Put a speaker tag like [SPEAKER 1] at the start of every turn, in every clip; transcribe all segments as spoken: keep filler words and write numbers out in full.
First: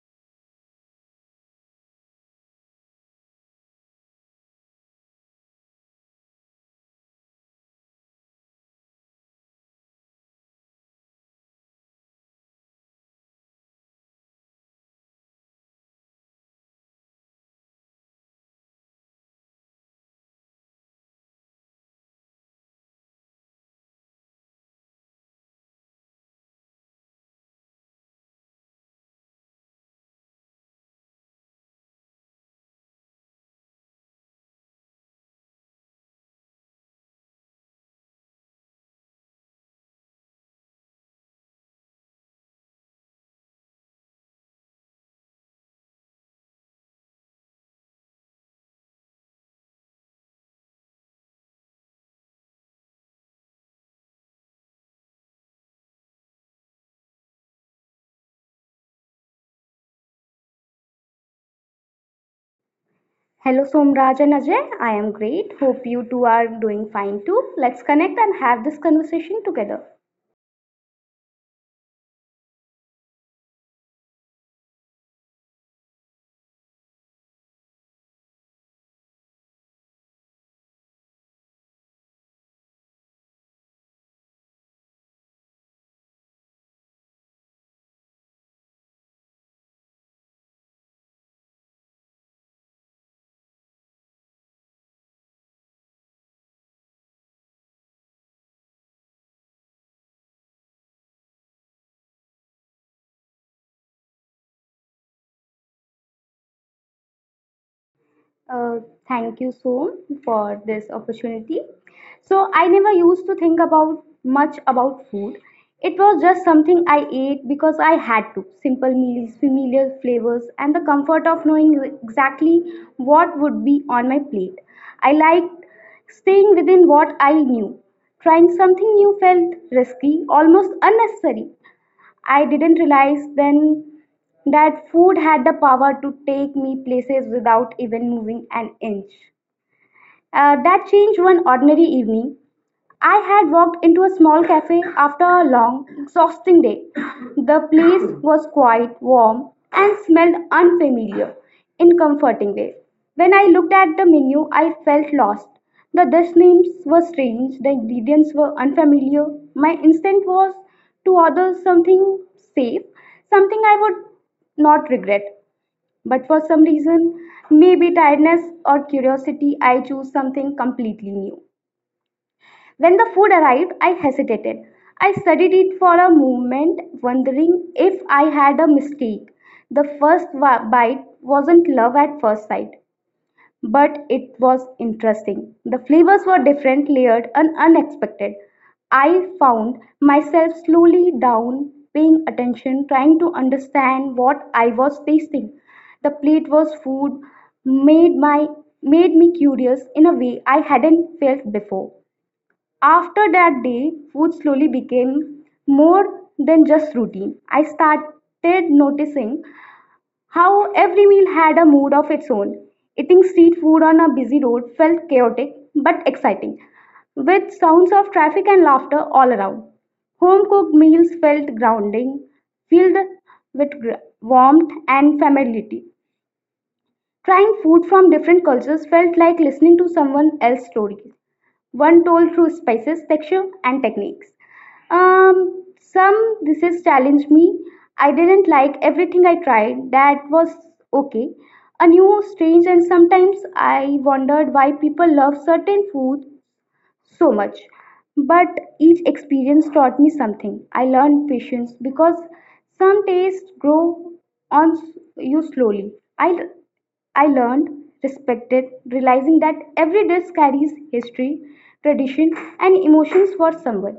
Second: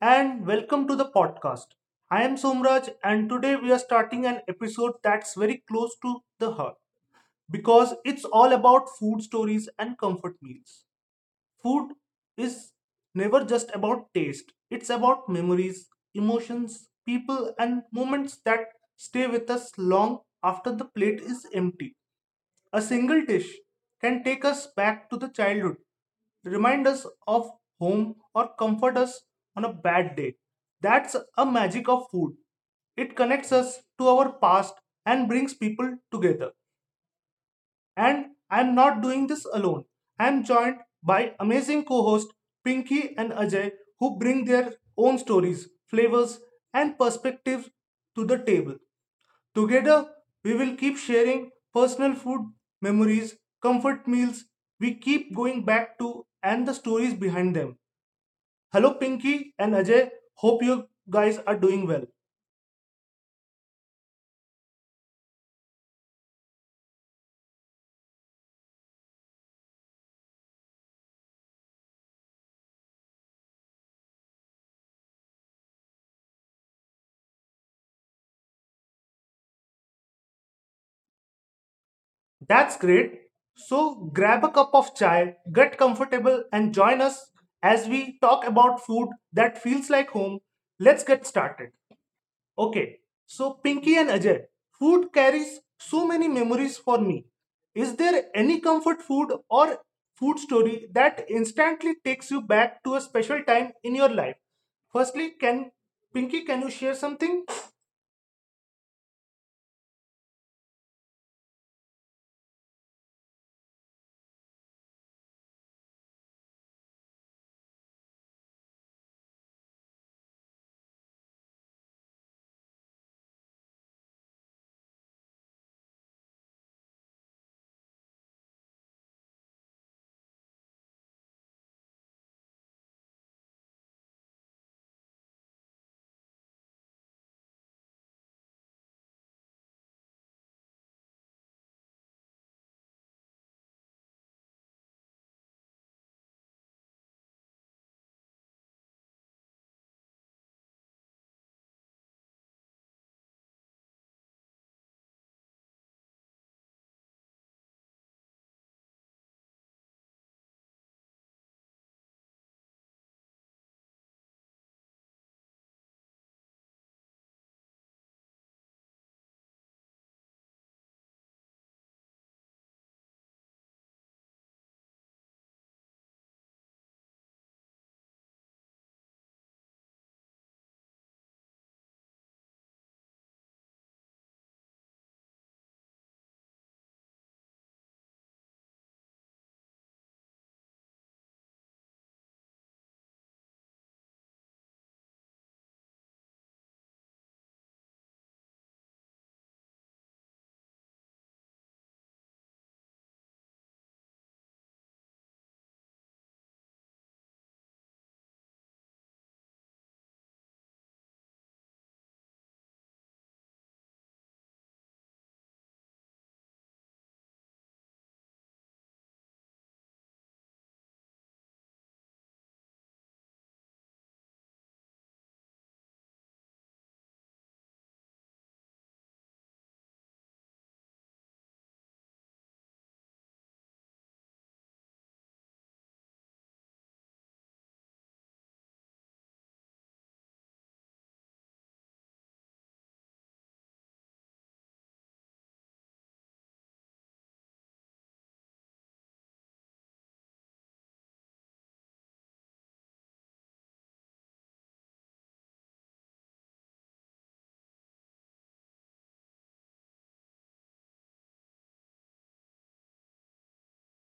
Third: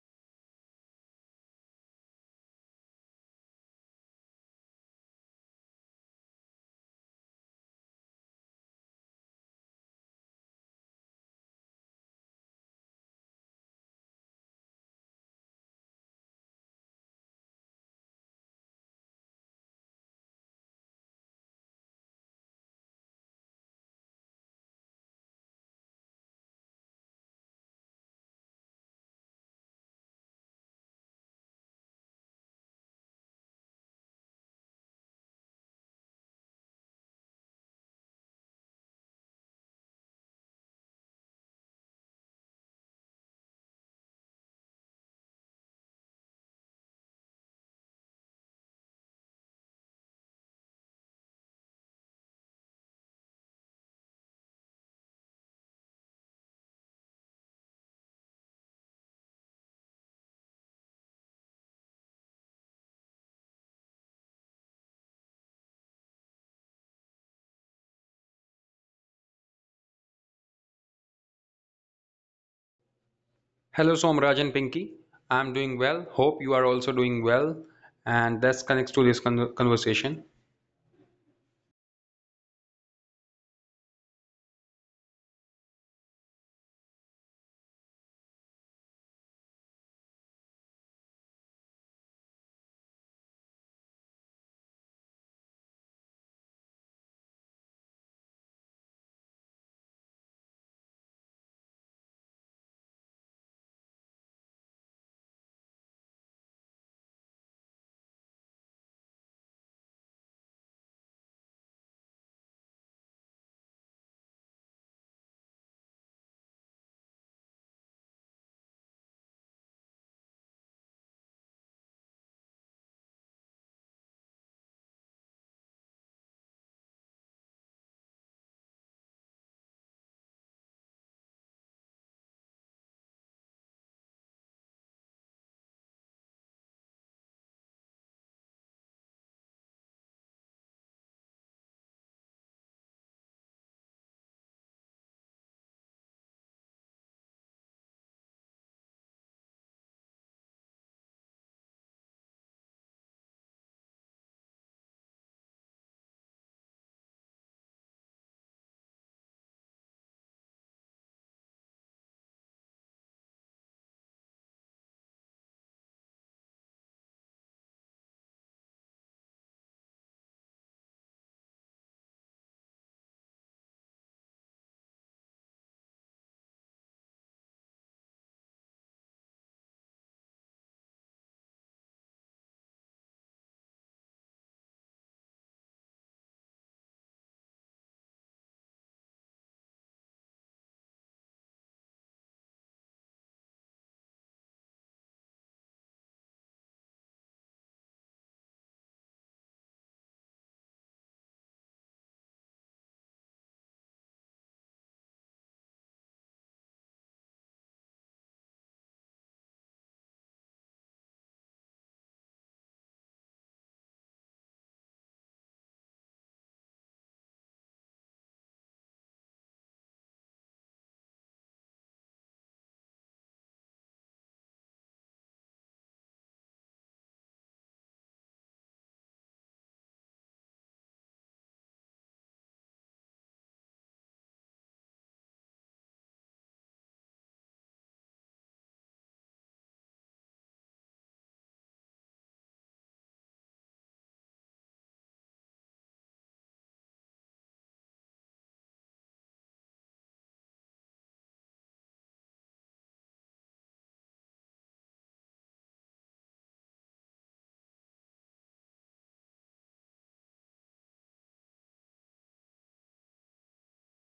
[SPEAKER 1] and welcome to the podcast. I am Somraj, and today we are starting an episode that's very close to the heart because it's all about food stories and comfort meals. Food is never just about taste, it's about memories, emotions, people, and moments that stay with us long after the plate is empty. A single dish can take us back to the childhood, remind us of home, or comfort us on a bad day. That's a magic of food. It connects us to our past and brings people together. And I'm not doing this alone. I'm joined by amazing co hosts Pinky and Ajay, who bring their own stories, flavors, and perspectives to the table. Together, we will keep sharing personal food, memories, comfort meals we keep going back to, and the stories behind them. Hello, Pinky and Ajay. Hope you guys are doing well.
[SPEAKER 2] Hello Somraj and Ajay, I am great. Hope you two are doing fine too. Let's connect and have this conversation together.
[SPEAKER 3] Hello, Somraj and Pinky. I'm doing well. Hope you are also doing well. And that connects to this con- conversation.
[SPEAKER 1] That's great. So grab a cup of chai, get comfortable, and join us as we talk about food that feels like home. Let's get started. Okay, so Pinky and Ajay, food carries so many memories for me. Is there any comfort food or food story that instantly takes you back to a special time in your life? Firstly, can Pinky, can you share something?
[SPEAKER 2] Uh, Thank you, Som, for this opportunity. So, I never used to think about much about food. It was just something I ate because I had to. Simple meals, familiar flavors, and the comfort of knowing exactly what would be on my plate. I liked staying within what I knew. Trying something new felt risky, almost unnecessary. I didn't realize then that food had the power to take me places without even moving an inch. Uh, that changed one ordinary evening. I had walked into a small cafe after a long, exhausting day. The place was quite warm, and smelled unfamiliar in comforting ways. When I looked at the menu, I felt lost. The dish names were strange, the ingredients were unfamiliar. My instinct was to order something safe, something I would not regret. But for some reason, maybe tiredness or curiosity, I chose something completely new. When the food arrived, I hesitated. I studied it for a moment, wondering if I had a mistake. The first bite wasn't love at first sight, but it was interesting. The flavors were different, layered, and unexpected. I found myself slowly down, paying attention, trying to understand what I was tasting. The plate was food, made my made me curious in a way I hadn't felt before. After that day, food slowly became more than just routine. I started noticing how every meal had a mood of its own. Eating street food on a busy road felt chaotic but exciting, with sounds of traffic and laughter all around. Home cooked meals felt grounding, filled with gr- warmth and familiarity. Trying food from different cultures felt like listening to someone else's stories, one told through spices, texture, and techniques. Um, some dishes challenged me. I didn't like everything I tried. That was okay. A new, strange, and sometimes I wondered why people love certain foods so much. But each experience taught me something. I learned patience because some tastes grow on s- you slowly. I, I learned, respected, realizing that every dish carries history, tradition, and emotions for someone.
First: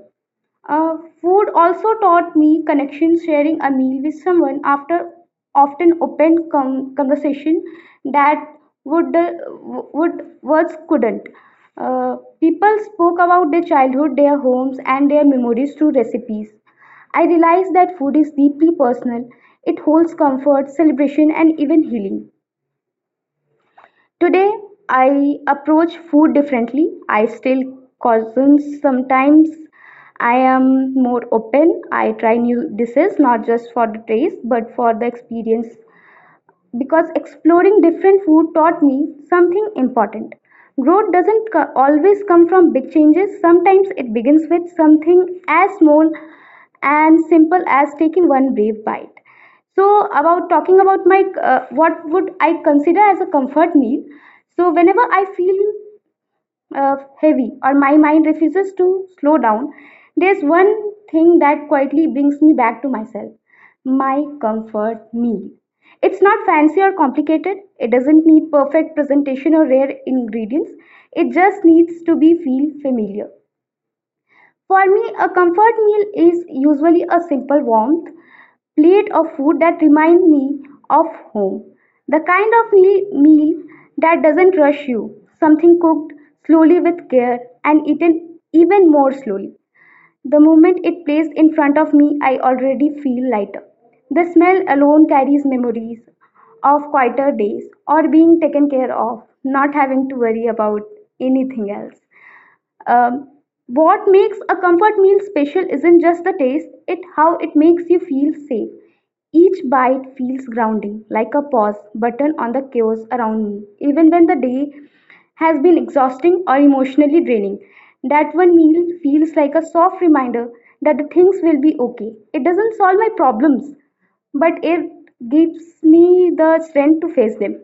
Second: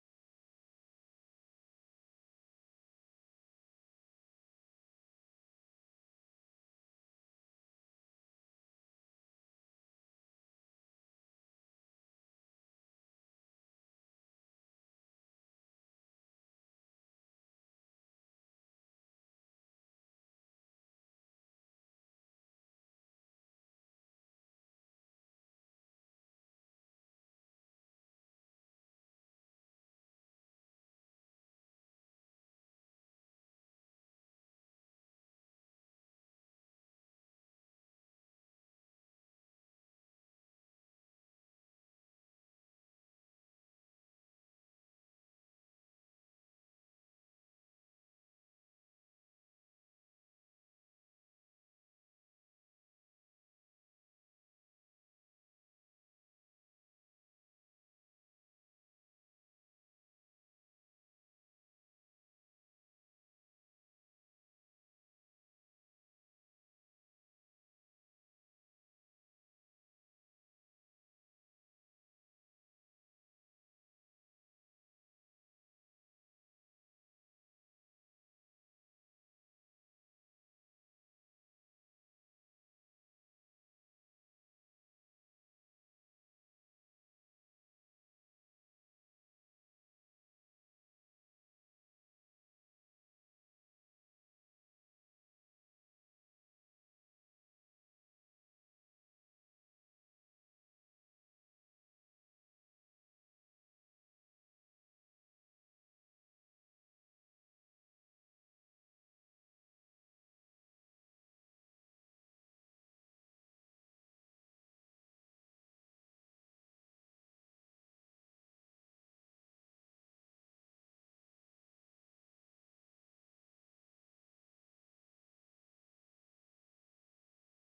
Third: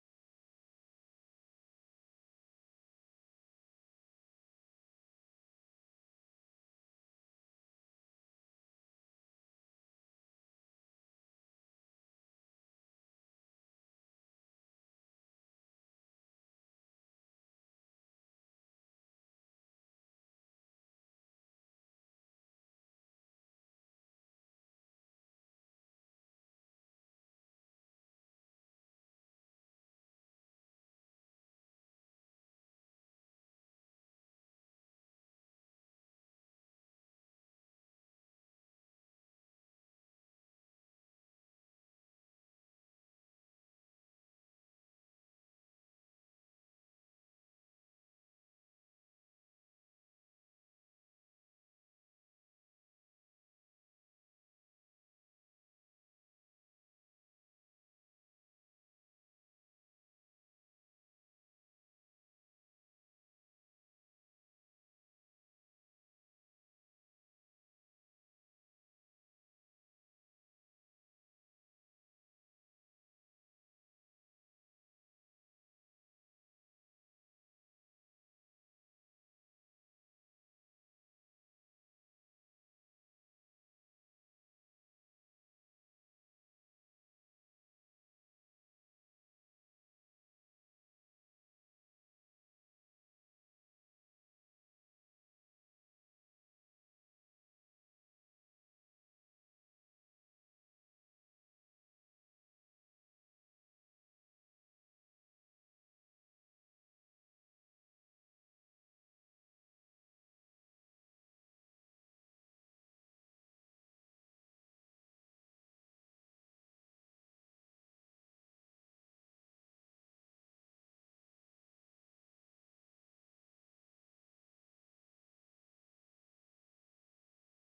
[SPEAKER 2] Uh, food also taught me connection, sharing a meal with someone after often opened com- conversation that would, uh, would words couldn't. Uh, people spoke about their childhood, their homes, and their memories through recipes. I realized that food is deeply personal. It holds comfort, celebration, and even healing. Today, I approach food differently. I still cuisine sometimes. I am more open. I try new dishes not just for the taste but for the experience because exploring different food taught me something important. Growth doesn't co- always come from big changes. Sometimes it begins with something as small and simple as taking one brief bite. So, about talking about my uh, what would I consider as a comfort meal? So, whenever I feel uh, heavy or my mind refuses to slow down, there's one thing that quietly brings me back to myself, my comfort meal. It's not fancy or complicated. It doesn't need perfect presentation or rare ingredients. It just needs to be feel familiar. For me, a comfort meal is usually a simple warmth, plate of food that reminds me of home. The kind of meal, meal that doesn't rush you, something cooked slowly with care and eaten even more slowly. The moment it placed in front of me, I already feel lighter. The smell alone carries memories of quieter days or being taken care of, not having to worry about anything else. Um, what makes a comfort meal special isn't just the taste, it how it makes you feel safe. Each bite feels grounding, like a pause button on the chaos around me, even when the day has been exhausting or emotionally draining. That one meal feels like a soft reminder that the things will be okay. It doesn't solve my problems, but it gives me the strength to face them.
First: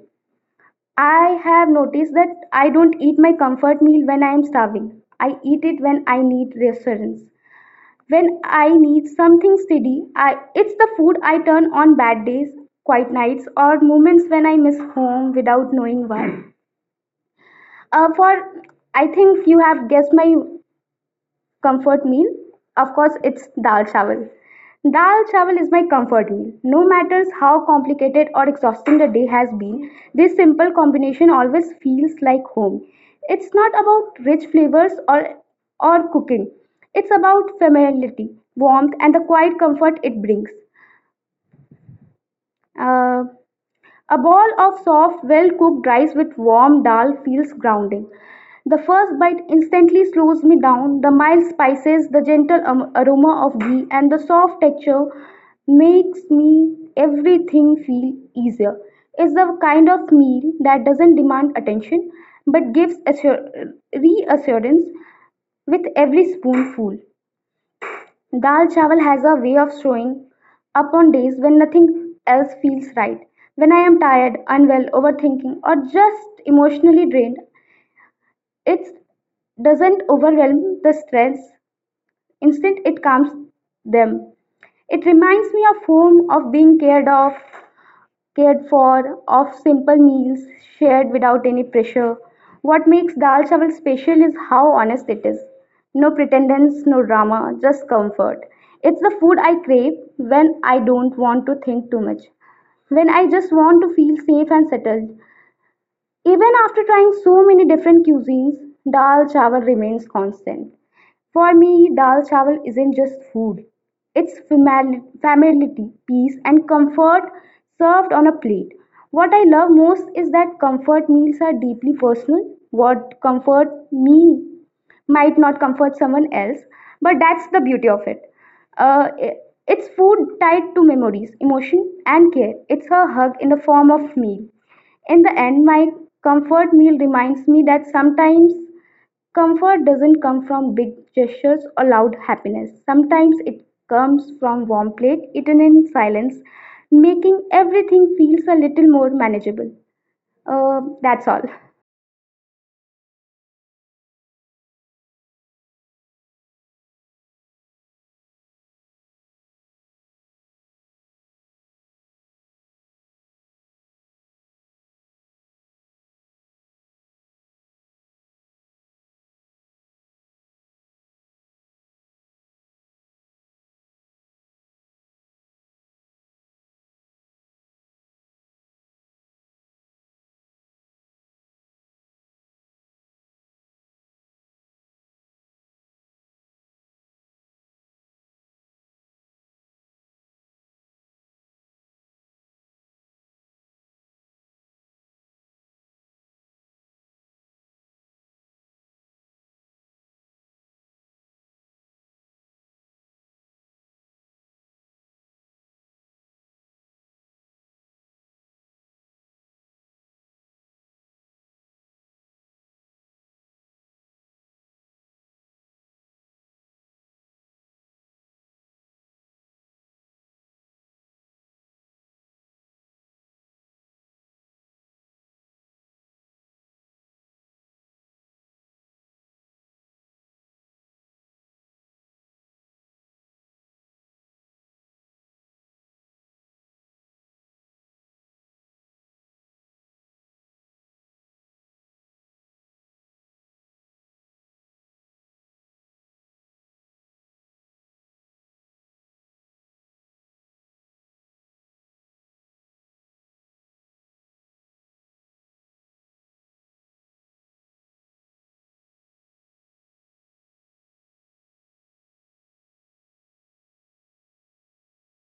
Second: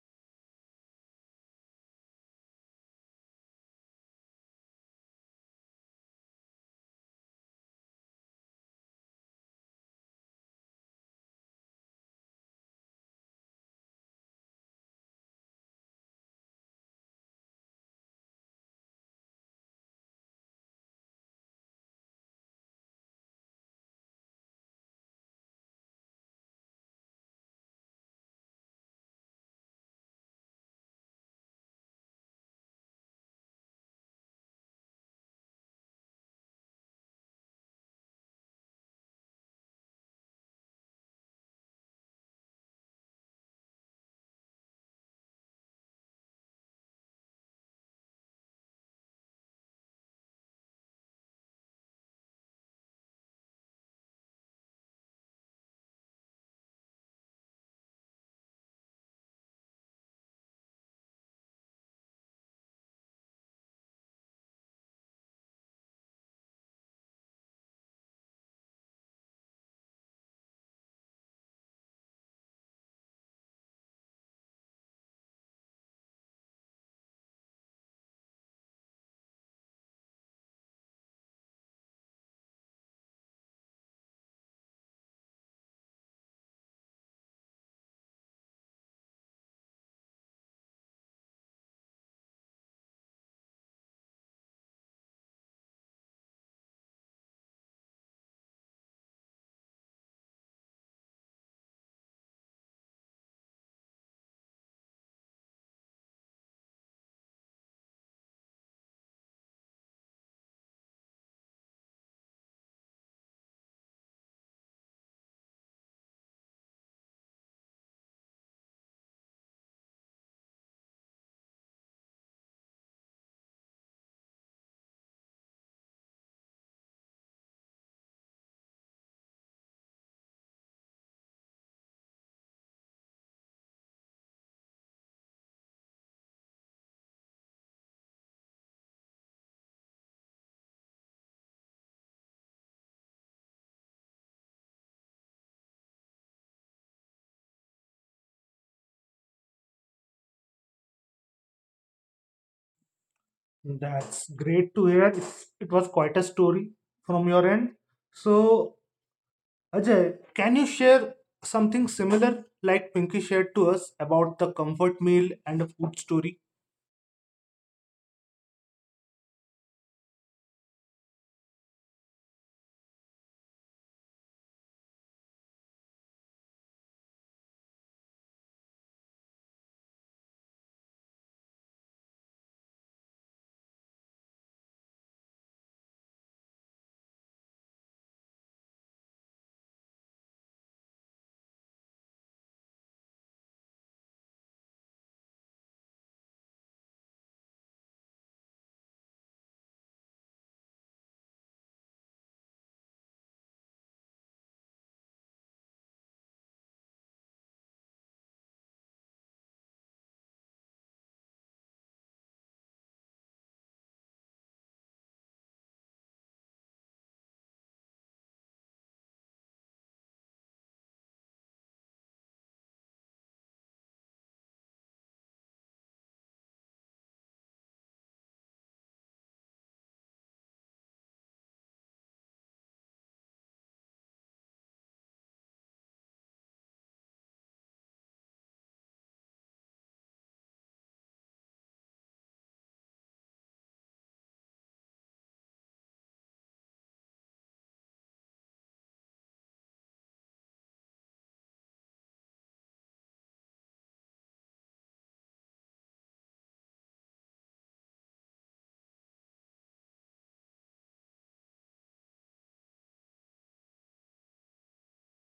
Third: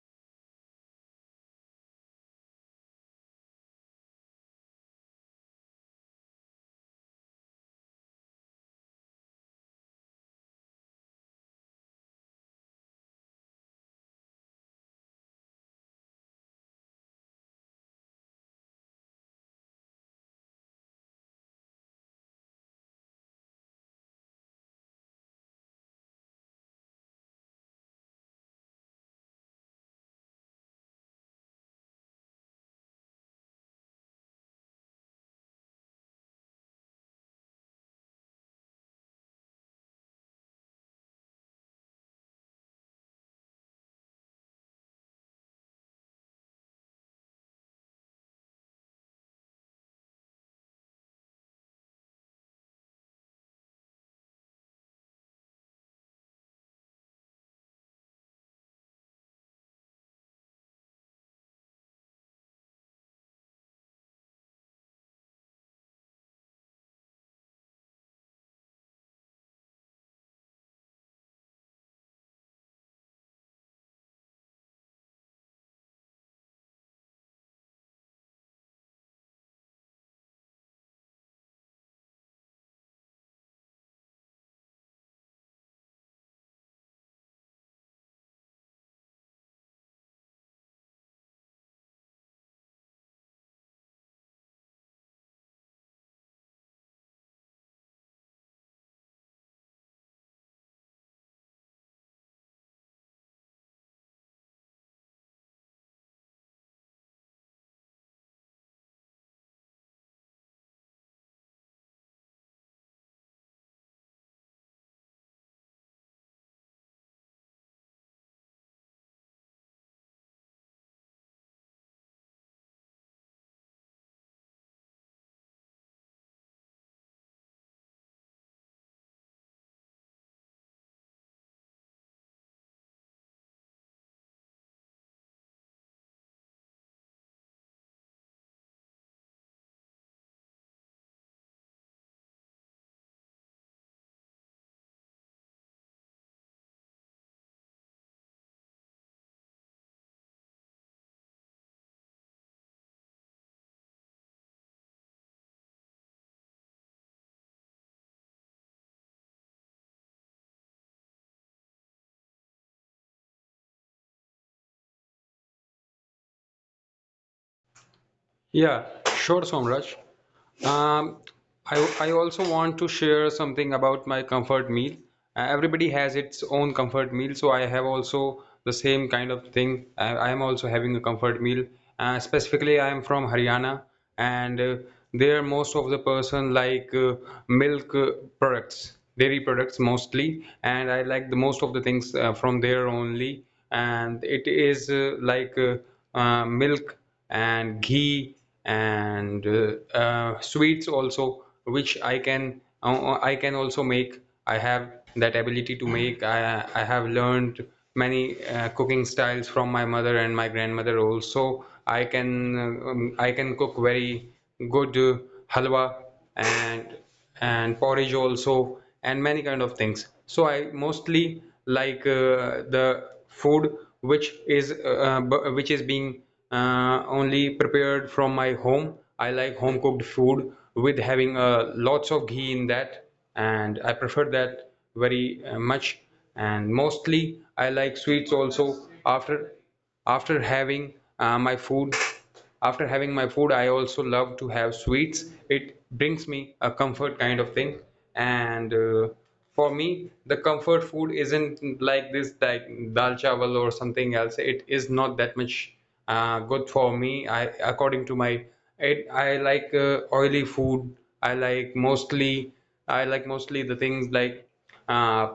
[SPEAKER 2] I have noticed that I don't eat my comfort meal when I am starving. I eat it when I need reassurance. When I need something steady, I, it's the food I turn on bad days, quiet nights, or moments when I miss home without knowing why. Uh, for I think you have guessed my comfort meal? Of course, it's dal chawal. Dal chawal is my comfort meal. No matter how complicated or exhausting the day has been, this simple combination always feels like home. It's not about rich flavors or, or cooking, it's about familiarity, warmth, and the quiet comfort it brings. Uh, a bowl of soft, well cooked rice with warm dal feels grounding. The first bite instantly slows me down. The mild spices, the gentle aroma of ghee, and the soft texture makes me everything feel easier. It's the kind of meal that doesn't demand attention but gives assur- reassurance with every spoonful. Dal chawal has a way of showing up on days when nothing else feels right. When I am tired, unwell, overthinking, or just emotionally drained, it doesn't overwhelm the stress. Instead, it calms them. It reminds me of home, of being cared of, cared for, of simple meals shared without any pressure. What makes Dal Chawal special is how honest it is. No pretendence, no drama, just comfort. It's the food I crave when I don't want to think too much. When I just want to feel safe and settled, even after trying so many different cuisines, dal chawal remains constant. For me, dal chawal isn't just food, it's famili- familiarity, peace, and comfort served on a plate. What I love most is that comfort meals are deeply personal. What comfort me might not comfort someone else, but that's the beauty of it. Uh, i- it's food tied to memories, emotion, and care. It's a hug in the form of meal. In the end, my comfort meal reminds me that sometimes comfort doesn't come from big gestures or loud happiness. Sometimes it comes from warm plate eaten in silence, making everything feels a little more manageable. Uh, that's all.
[SPEAKER 1] That's great to hear. It's, it was quite a story from your end. So, Ajay, can you share something similar like Pinky shared to us about the comfort meal and the food story?
[SPEAKER 3] Yeah, sure, Somraj. Um, I, I also want to share something about my comfort meal. Uh, everybody has its own comfort meal, so I have also the same kind of thing. I, I am also having a comfort meal. Uh, specifically, I am from Haryana, and uh, there most of the person like uh, milk uh, products, dairy products mostly, and I like the most of the things uh, from there only. And it is uh, like uh, uh, milk and ghee and uh, uh, sweets also which I can uh, uh, I can also make. I have that ability to make. i, I have learned many uh, cooking styles from my mother and my grandmother also. I can uh, um, I can cook very good uh, halwa and and porridge also and many kind of things. So I mostly like uh, the food which is uh, which is being uh, only prepared from my home. I like home cooked food with having uh, lots of ghee in that, and I prefer that very uh, much. And mostly I like sweets also after after having uh, my food after having my food. I also love to have sweets. It brings me a comfort kind of thing. And uh, for me, the comfort food isn't like this, like dal chawal or something else. It is not that much uh, good for me. I, according to my, it, I like uh, oily food. I like mostly, I like mostly the things like uh,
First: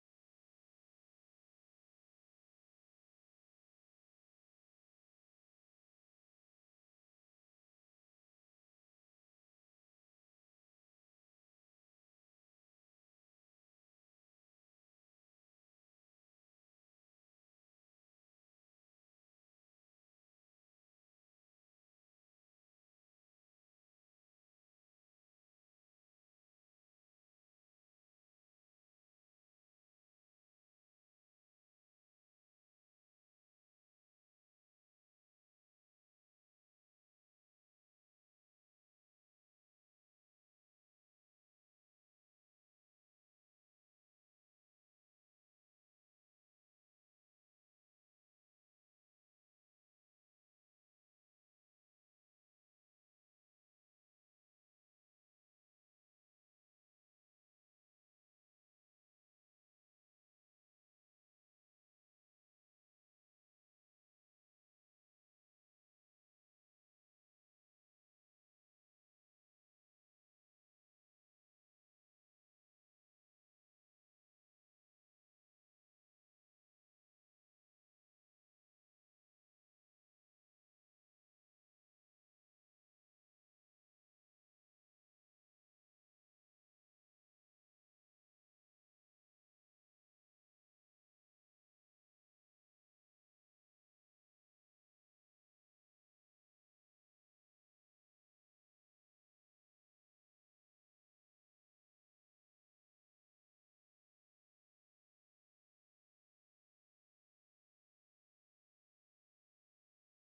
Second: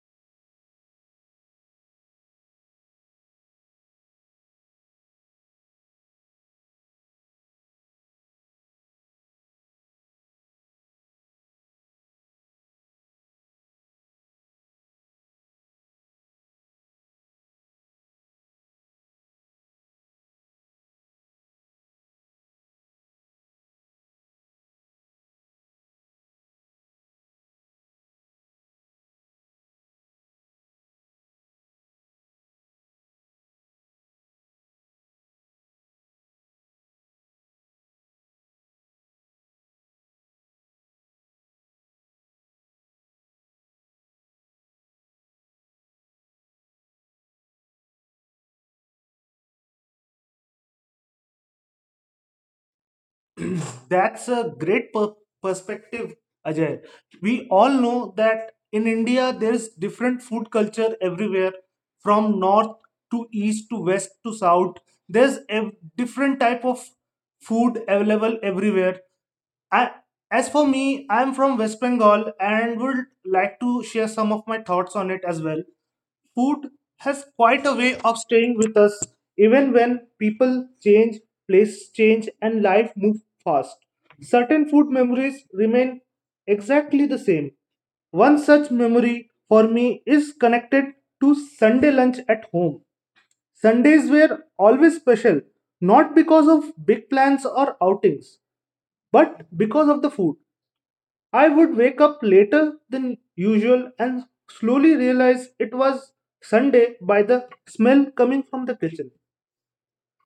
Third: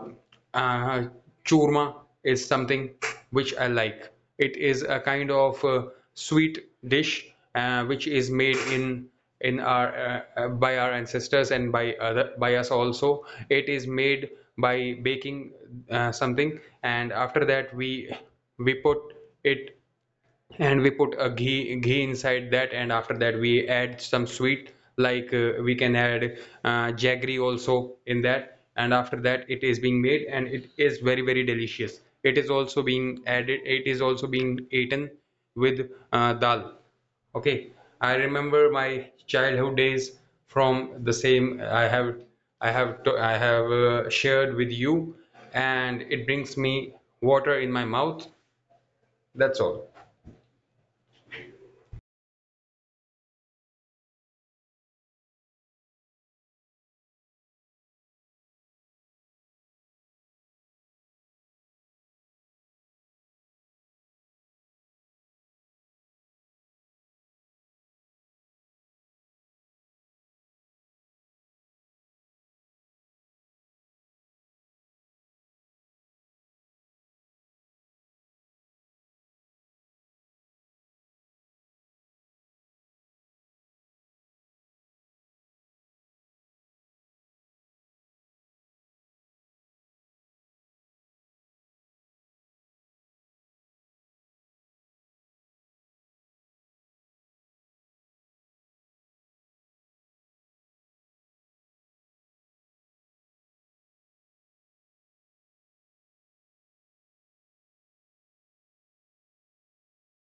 [SPEAKER 3] uh, Churma is something which I like. It is a kind of uh, sweet dish uh, which is made in in our uh, uh, by our ancestors and by other by us also. It is made by baking uh, something, and after that we we put it, and we put a ghee ghee inside that. And after that we add some sweet, like uh, we can add uh, jaggery also in that. And after that it is being made, and it is very very delicious. It is also being added, it is also being eaten with uh, dal. Okay, I remember my childhood days from the same. i have i have to, I have uh, shared with you, and it brings me water in my mouth. That's all.
[SPEAKER 1] That's a great per- perspective, Ajay. We all know that in India there is different food culture everywhere, from north to east to west to south. There's a different type of food available everywhere. I, as for me, I'm from West Bengal and would like to share some of my thoughts on it as well. Food has quite a way of staying with us even when people change, place change, and life move fast. Certain food memories remain exactly the same. One such memory for me is connected to Sunday lunch at home. Sundays were always special, not because of big plans or outings, but because of the food. I would wake up later than usual and slowly realize it was Sunday by the smell coming from the kitchen.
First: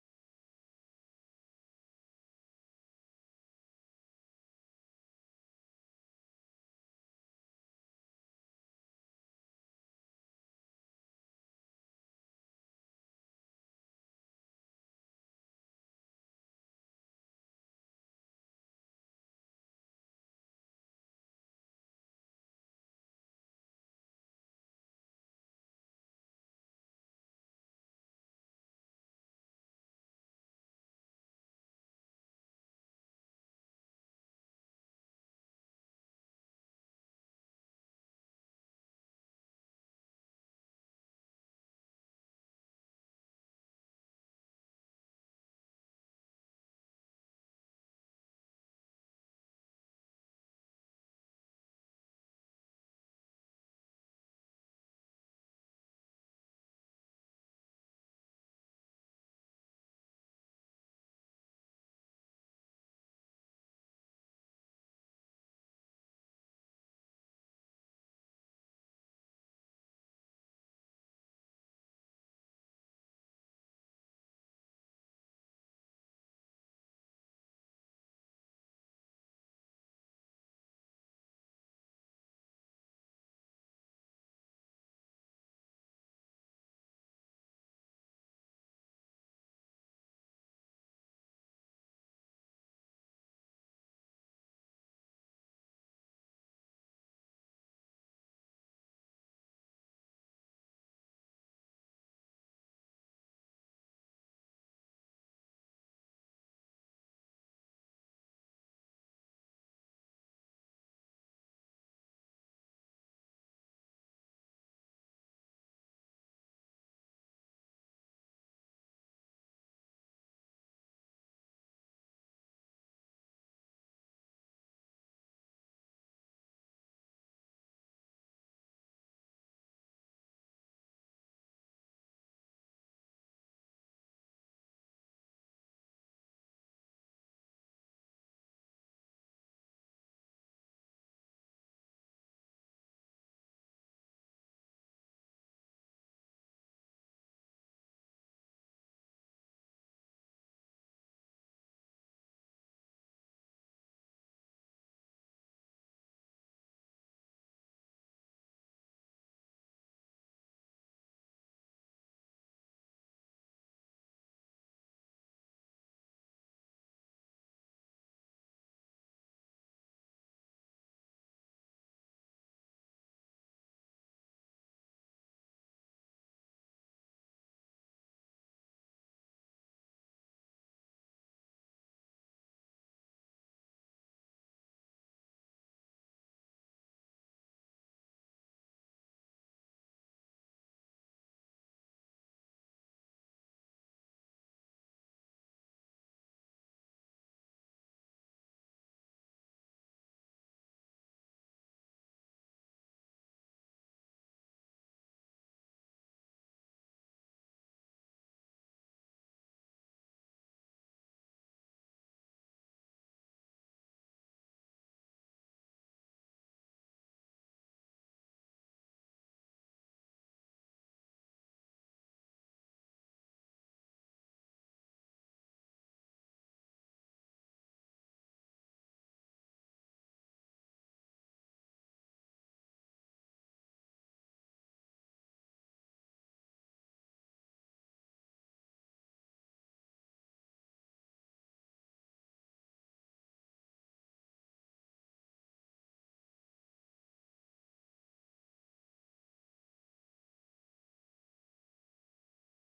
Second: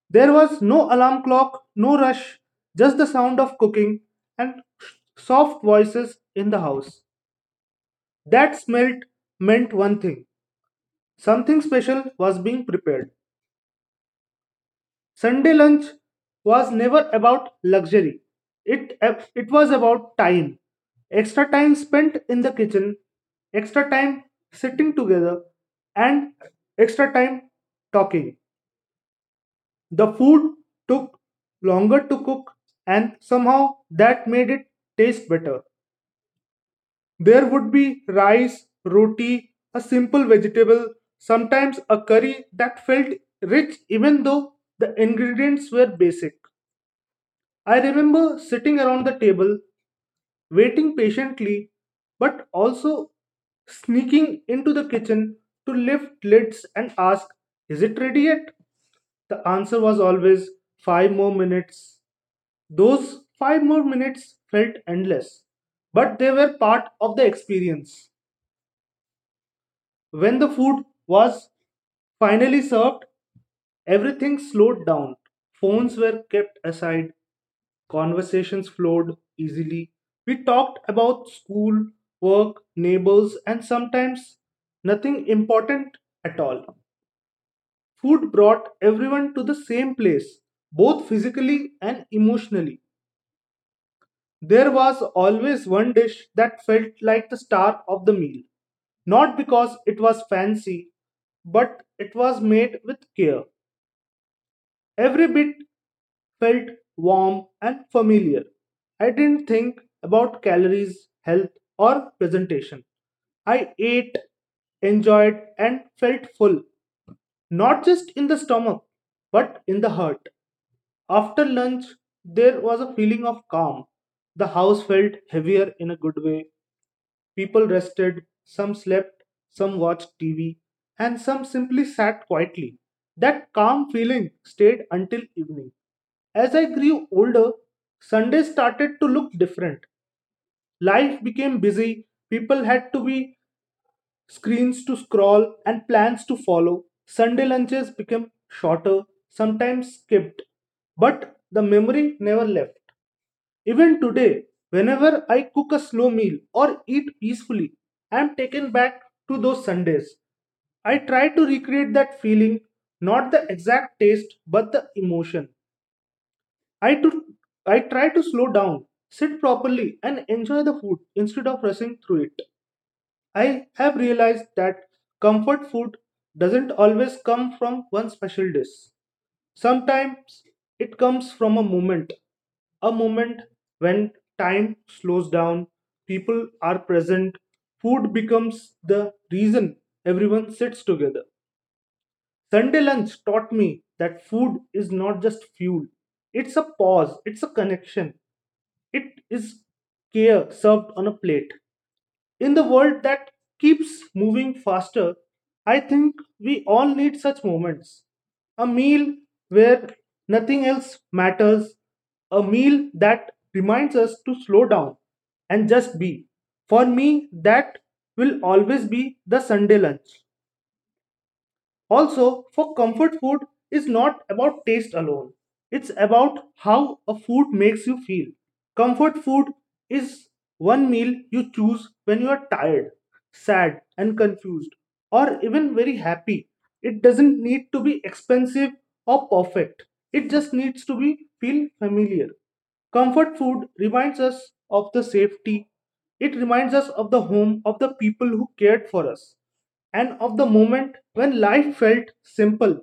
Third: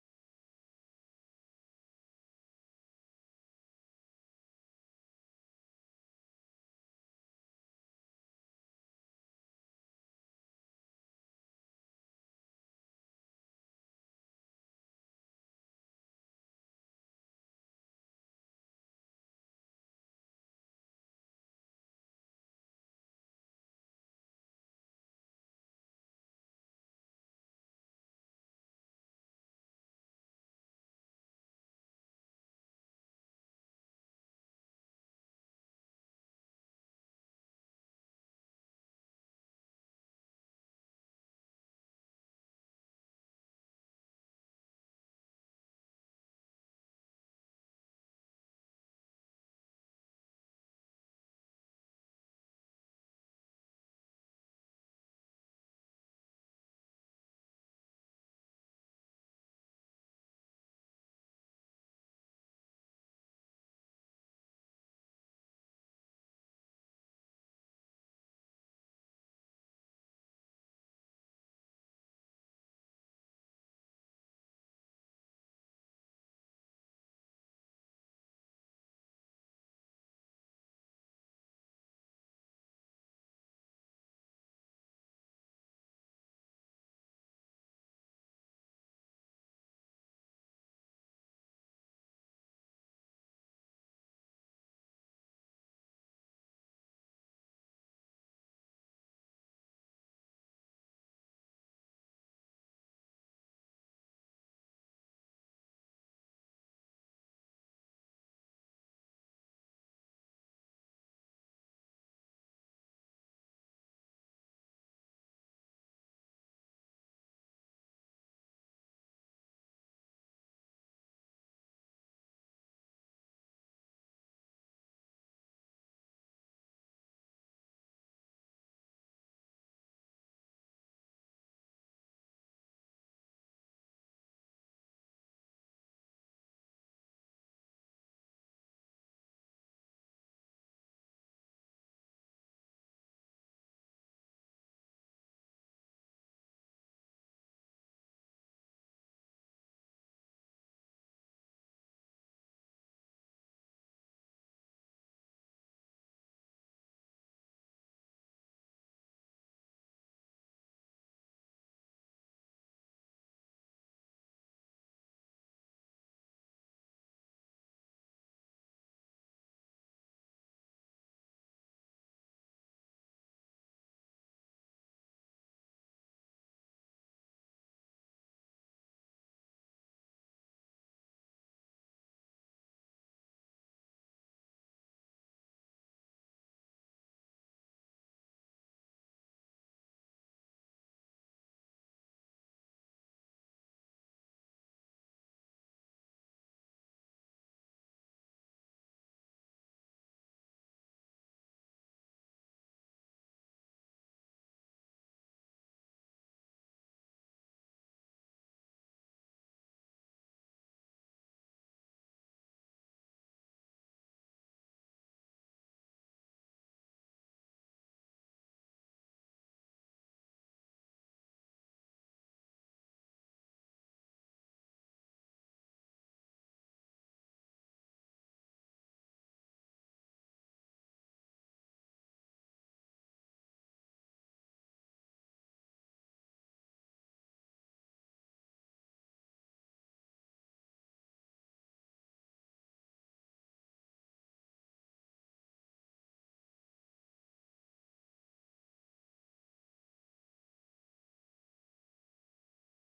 [SPEAKER 1] There was no alarm clock, no rush, just the sound of cooking and soft voices in the house. That smelt meant one thing, something special was being prepared. Sunday lunch was never about luxury. It, it was about time. Extra time spent in the kitchen, extra time sitting together, and extra time talking. The food took longer to cook, and somehow that made it taste better. There would be rice, roti, a simple vegetable, sometimes a curry that felt rich even though the ingredients were basic. I remember sitting around the table, waiting patiently, but also sneaking into the kitchen to lift lids and ask, "Is it ready yet?" The answer was always five more minutes. Those five more minutes felt endless, but they were part of the experience. When the food was finally served, everything slowed down. Phones were kept aside, conversations flowed easily. We talked about school, work, neighbors, and sometimes nothing important at all. Food brought everyone to the same place, both physically and emotionally. There was always one dish that felt like the star of the meal, not because it was fancy, but it was made with care. Every bit felt warm and familiar. I didn't think about calories, health, or presentation. I ate, enjoyed, and felt full, not just in the stomach, but in the heart. After lunch, there was a feeling of calm. The house felt heavier in a good way. People rested, some slept, some watched T V, and some simply sat quietly. That calm feeling stayed until evening. As I grew older, Sundays started to look different. Life became busy, people had to be screens to scroll and plans to follow. Sunday lunches became shorter, sometimes skipped, but the memory never left. Even today, whenever I cook a slow meal or eat peacefully, I am taken back to those Sundays. I try to recreate that feeling, not the exact taste, but the emotion. I, to, I try to slow down, sit properly, and enjoy the food instead of rushing through it. I have realized that comfort food doesn't always come from one special dish. Sometimes it comes from a moment, a moment when time slows down, people are present, food becomes the reason everyone sits together. Sunday lunch taught me that food is not just fuel, it's a pause, it's a connection, it is care served on a plate. In the world that keeps moving faster, I think we all need such moments. A meal where nothing else matters, a meal that reminds us to slow down and just be. For me, that will always be the Sunday lunch. Also, for comfort food is not about taste alone. It's about how a food makes you feel. Comfort food is one meal you choose when you are tired, sad, and confused, or even very happy. It doesn't need to be expensive or perfect. It just needs to be feel familiar. Comfort food reminds us of the safety. It reminds us of the home of the people who cared for us and of the moment when life felt simple.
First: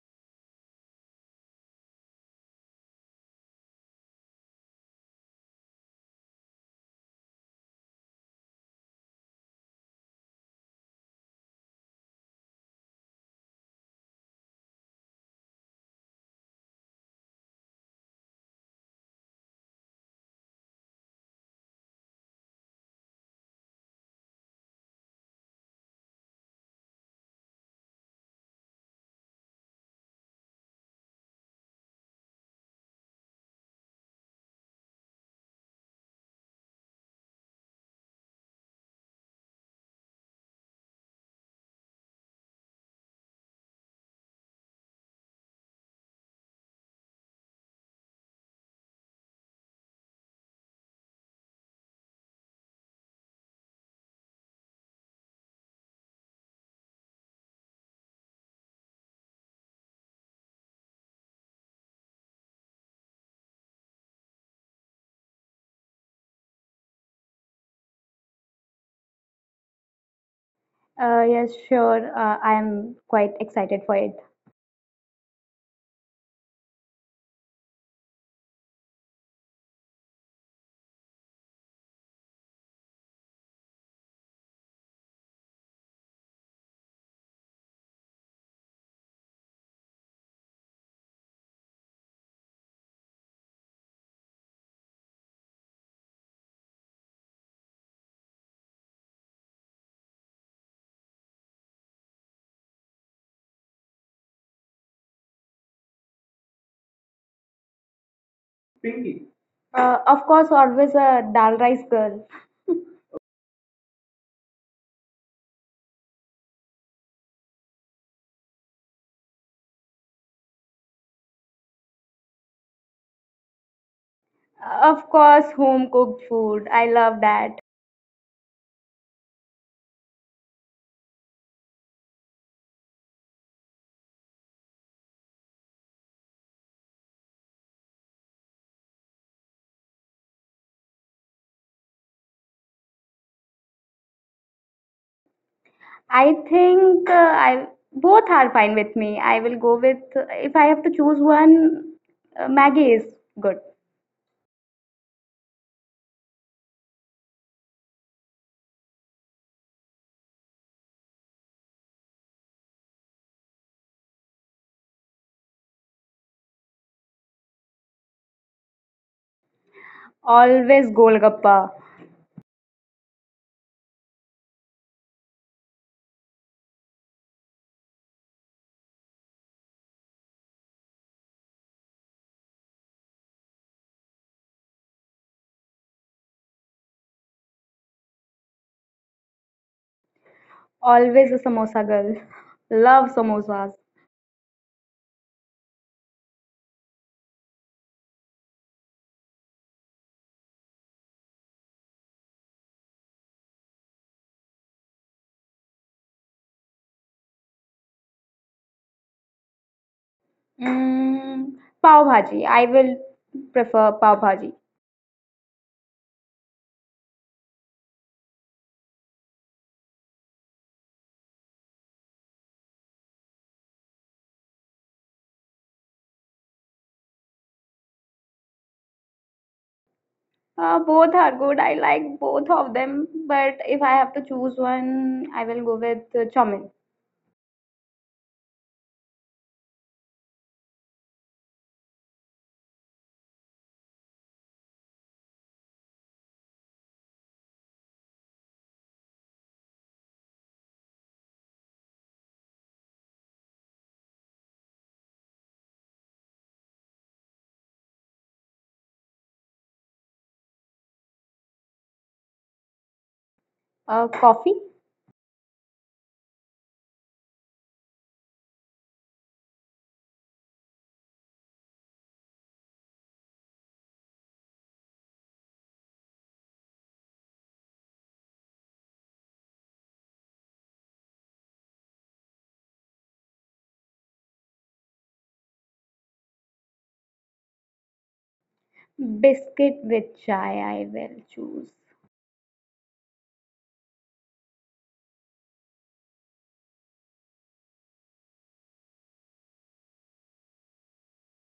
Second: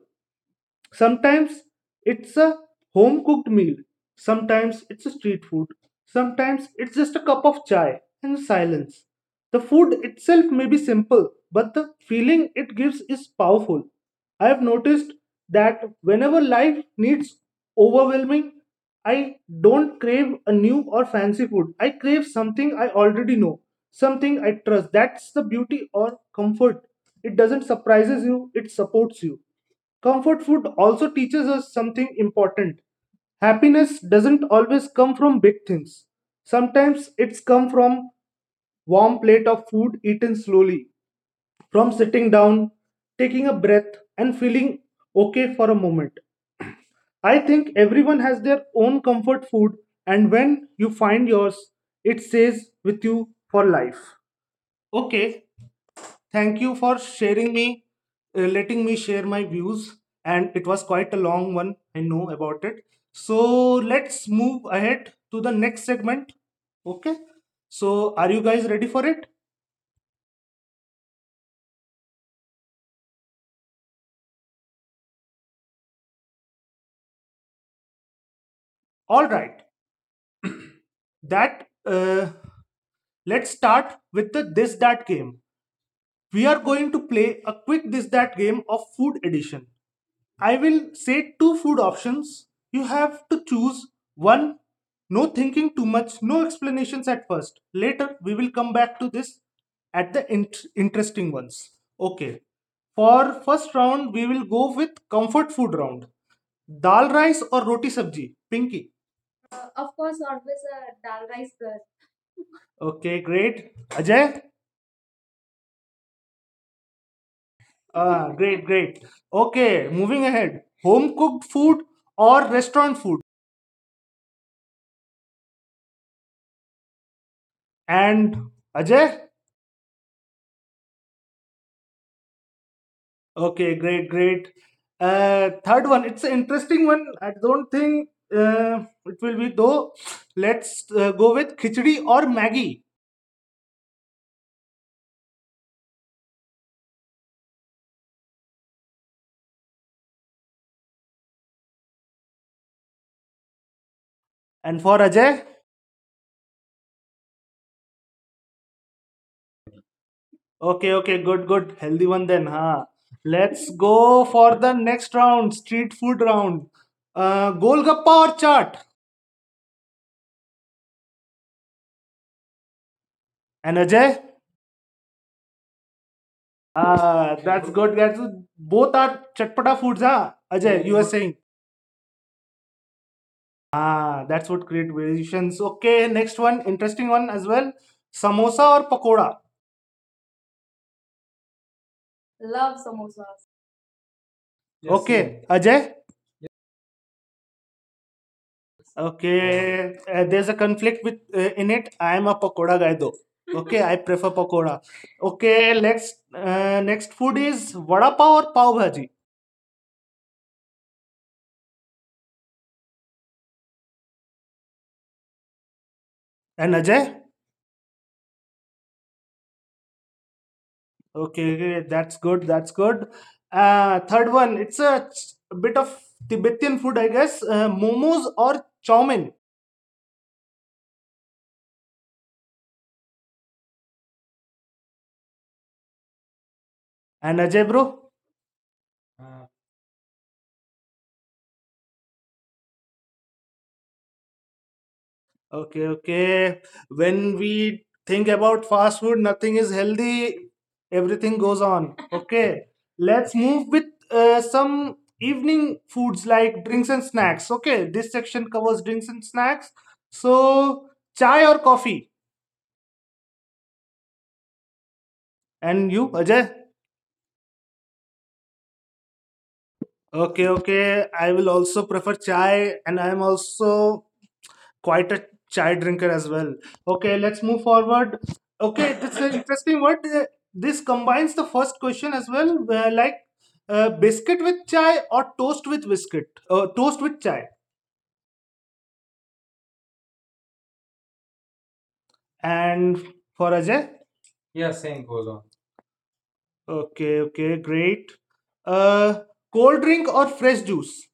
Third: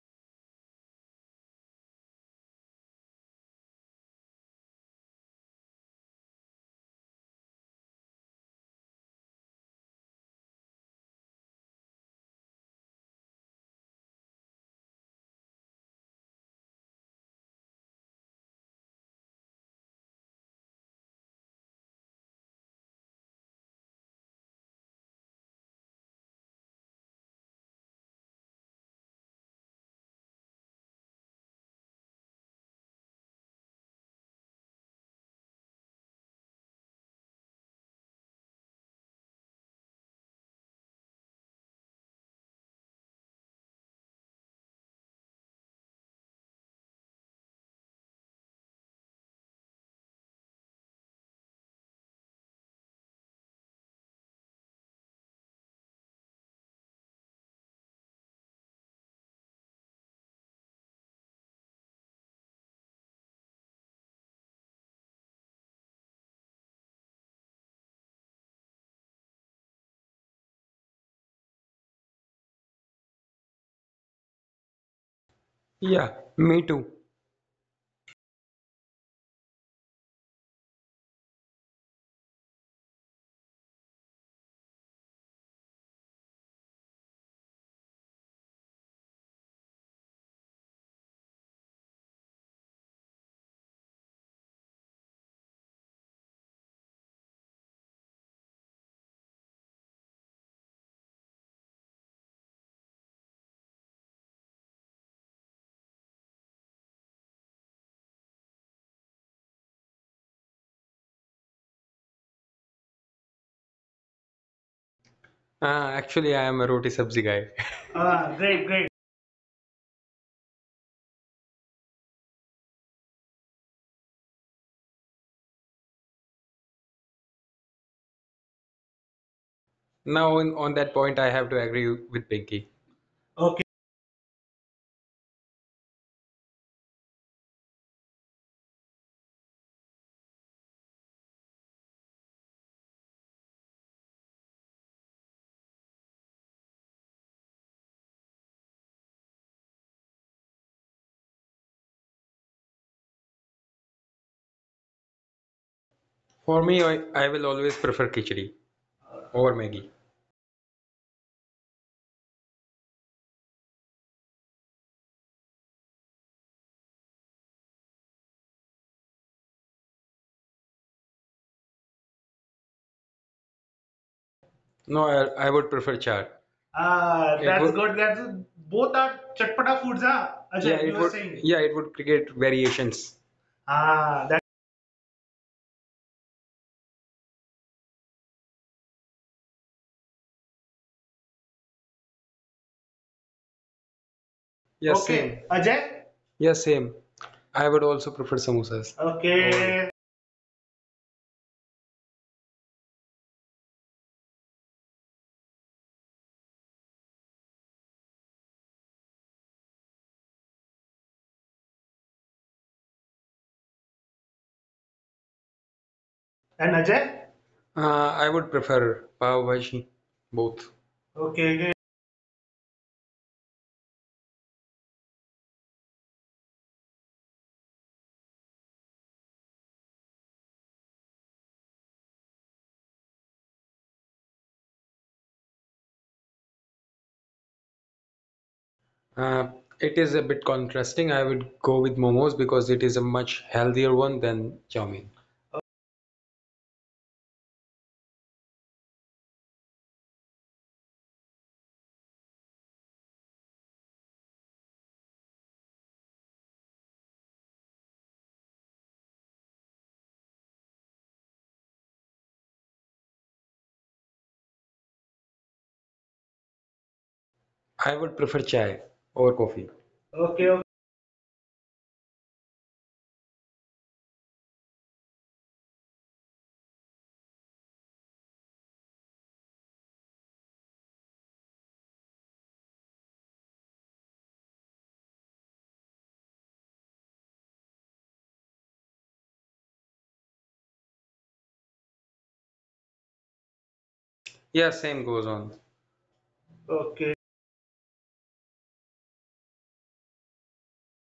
[SPEAKER 1] Sometimes it's a home cooked meal, sometimes it's a street food, sometimes it's just a cup of chai and silence. The food itself may be simple, but the feeling it gives is powerful. I have noticed that whenever life needs overwhelming, I don't crave a new or fancy food. I crave something I already know, something I trust. That's the beauty or comfort. It doesn't surprises you, it supports you. Comfort food also teaches us something important. Happiness doesn't always come from big things. Sometimes it's come from warm plate of food eaten slowly, from sitting down, taking a breath and feeling okay for a moment. I think everyone has their own comfort food, and when you find yours, it stays with you for life. Okay, thank you for sharing me, uh, letting me share my views. And it was quite a long one, I know about it. So let's move ahead to the next segment. Okay. So are you guys ready for it?
[SPEAKER 2] Uh, yes, sure. Uh, I'm quite excited for it.
[SPEAKER 3] Yeah, me too.
[SPEAKER 1] All right. That uh, Let's start with the this that game. We are going to play a quick this that game of food edition. I will say two food options. You have to choose one. No thinking too much, no explanations at first. Later, we will come back to this at the int- interesting ones. Okay. For first round, we will go with comfort food round. Dal rice or roti sabji? Pinky.
[SPEAKER 2] Pinky. Uh, of course, always a dal rice girl.
[SPEAKER 1] Okay, great. Ajay?
[SPEAKER 3] Uh, actually, I am a roti sabzi guy.
[SPEAKER 1] Ah,
[SPEAKER 3] Ah,
[SPEAKER 1] great,
[SPEAKER 3] great, great.
[SPEAKER 1] great. Okay, moving ahead. Home cooked food or restaurant food?
[SPEAKER 2] Uh, Of course, home cooked food. I love that.
[SPEAKER 1] And Ajay?
[SPEAKER 3] Now, on, on that point, I have to agree with Pinky. Okay.
[SPEAKER 1] Okay, great, great. Uh, third one, it's an interesting one. I don't think uh, it will be though. Let's uh, go with khichdi or Maggie.
[SPEAKER 2] I think uh, I both are fine with me. I will go with, if I have to choose one, uh, Maggie is good.
[SPEAKER 1] And for Ajay,
[SPEAKER 3] For me, I, I will always prefer khichdi over Maggi.
[SPEAKER 1] okay, okay, good, good, healthy one then. Huh? Let's go for the next round, street food round. Uh, Golgappa or chaat.
[SPEAKER 2] Always golgappa.
[SPEAKER 1] And Ajay,
[SPEAKER 3] No, I, I would prefer chaat. Ah,
[SPEAKER 1] uh,
[SPEAKER 3] it that's
[SPEAKER 1] that's
[SPEAKER 3] would-
[SPEAKER 1] good.
[SPEAKER 3] good. That's
[SPEAKER 1] That's
[SPEAKER 3] both
[SPEAKER 1] both
[SPEAKER 3] are
[SPEAKER 1] are chatpata
[SPEAKER 3] chatpata
[SPEAKER 1] foods,
[SPEAKER 3] foods, huh?
[SPEAKER 1] huh?
[SPEAKER 3] Ajay, yeah, Ajay,
[SPEAKER 1] Ajay,
[SPEAKER 3] you it
[SPEAKER 1] you
[SPEAKER 3] were
[SPEAKER 1] were
[SPEAKER 3] would
[SPEAKER 1] saying.
[SPEAKER 3] saying. Yeah, it would create variations.
[SPEAKER 1] Ah,
[SPEAKER 3] Ah, that.
[SPEAKER 1] that's what create variations. Okay, next one, interesting one as well. Samosa or pakoda?
[SPEAKER 2] Always a samosa girl. Love samosas.
[SPEAKER 3] Yeah,
[SPEAKER 1] Yes,
[SPEAKER 3] okay,
[SPEAKER 1] okay,
[SPEAKER 3] same.
[SPEAKER 1] yeah.
[SPEAKER 3] Okay. Ajay?
[SPEAKER 1] Ajay.
[SPEAKER 3] Yeah, same. I would also prefer samosas over. Okay.
[SPEAKER 1] Okay, uh, there's a conflict with uh, in it. I am a pakoda guy though. Okay, I prefer pakoda. Okay, next uh, next food is vada pav or pav bhaji.
[SPEAKER 2] Mm, Pav bhaji. I will prefer pav bhaji.
[SPEAKER 3] And
[SPEAKER 1] And Ajay.
[SPEAKER 3] Ajay? Uh, I would prefer pav bhaji, both. Okay,
[SPEAKER 1] Okay,
[SPEAKER 3] okay.
[SPEAKER 1] okay, that's good. That's good. Uh, third one, it's a ch- bit of Tibetan food, I guess. Uh, momos or chow mein.
[SPEAKER 2] Uh, both are good. I like both of them, but if I have to choose one, I will go with uh, chowmin.
[SPEAKER 1] And Ajay, bro.
[SPEAKER 3] Uh, it is a bit contrasting. I would go with momos because it is a much healthier one than chow mein.
[SPEAKER 1] Okay, okay. When we think about fast food, nothing is healthy. Everything goes on. Okay. Let's move with uh, some evening foods like drinks and snacks. Okay. This section covers drinks and snacks. So, chai or coffee?
[SPEAKER 2] Uh, coffee,
[SPEAKER 1] And you, Ajay?
[SPEAKER 3] I would prefer chai or coffee. Okay,
[SPEAKER 1] Okay,
[SPEAKER 3] okay.
[SPEAKER 1] okay. I will also prefer chai, and I am also quite a chai drinker as well. Okay, let's move forward. Okay, this is an interesting. What uh, This combines the first question as well, where like uh, biscuit with chai or toast with biscuit, uh, toast with chai.
[SPEAKER 2] biscuit with chai, I will choose.
[SPEAKER 1] And for Ajay,
[SPEAKER 3] Yeah, same goes on. Okay.
[SPEAKER 1] okay, okay, great. Uh, Cold drink or fresh juice?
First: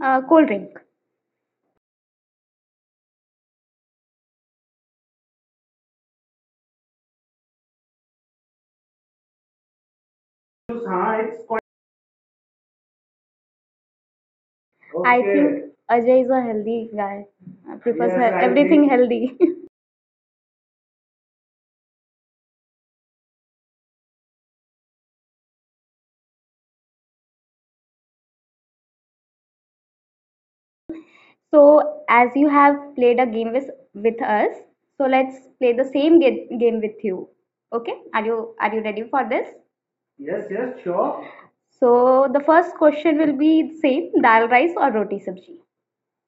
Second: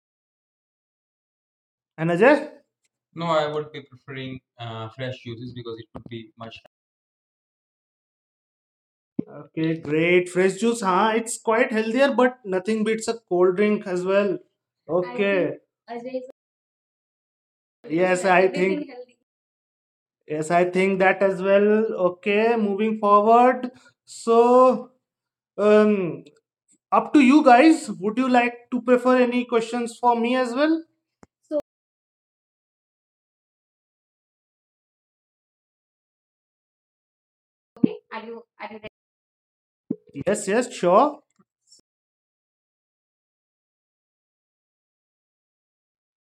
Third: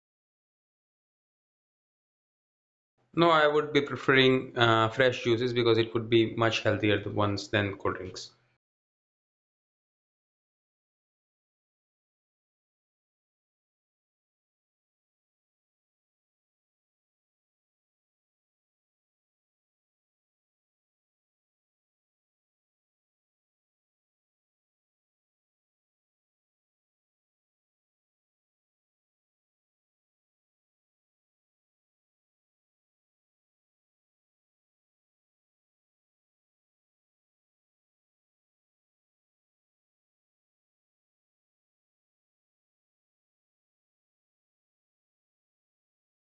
[SPEAKER 2] Uh, cold drink.
[SPEAKER 1] And Ajay,
[SPEAKER 3] No, I would be preferring uh, fresh juices because it would be much healthier the ones than cold drinks.
[SPEAKER 1] okay, great. Fresh juice, huh?
[SPEAKER 2] हाँ,
[SPEAKER 1] It's
[SPEAKER 2] it's quite-
[SPEAKER 1] quite healthier, but nothing beats a cold drink as well.
[SPEAKER 2] I Okay.
[SPEAKER 1] Okay.
[SPEAKER 2] think Ajay is a healthy guy. Uh, prefers,
[SPEAKER 1] Yes,
[SPEAKER 2] yes, he- I
[SPEAKER 1] I
[SPEAKER 2] everything
[SPEAKER 1] think.
[SPEAKER 2] think healthy.
[SPEAKER 1] Yes, I think that as well. Okay, moving forward. So, um, up to you guys. Would you like to prefer any questions for me as well?
[SPEAKER 2] So, as you have played a game with, with us, so let's play the same ga- game with you. Okay? Are you are you ready for this? Yes,
[SPEAKER 1] Yes, yes,
[SPEAKER 2] yes,
[SPEAKER 1] sure.
[SPEAKER 2] sure. So, the first question will be same, dal rice or roti sabji?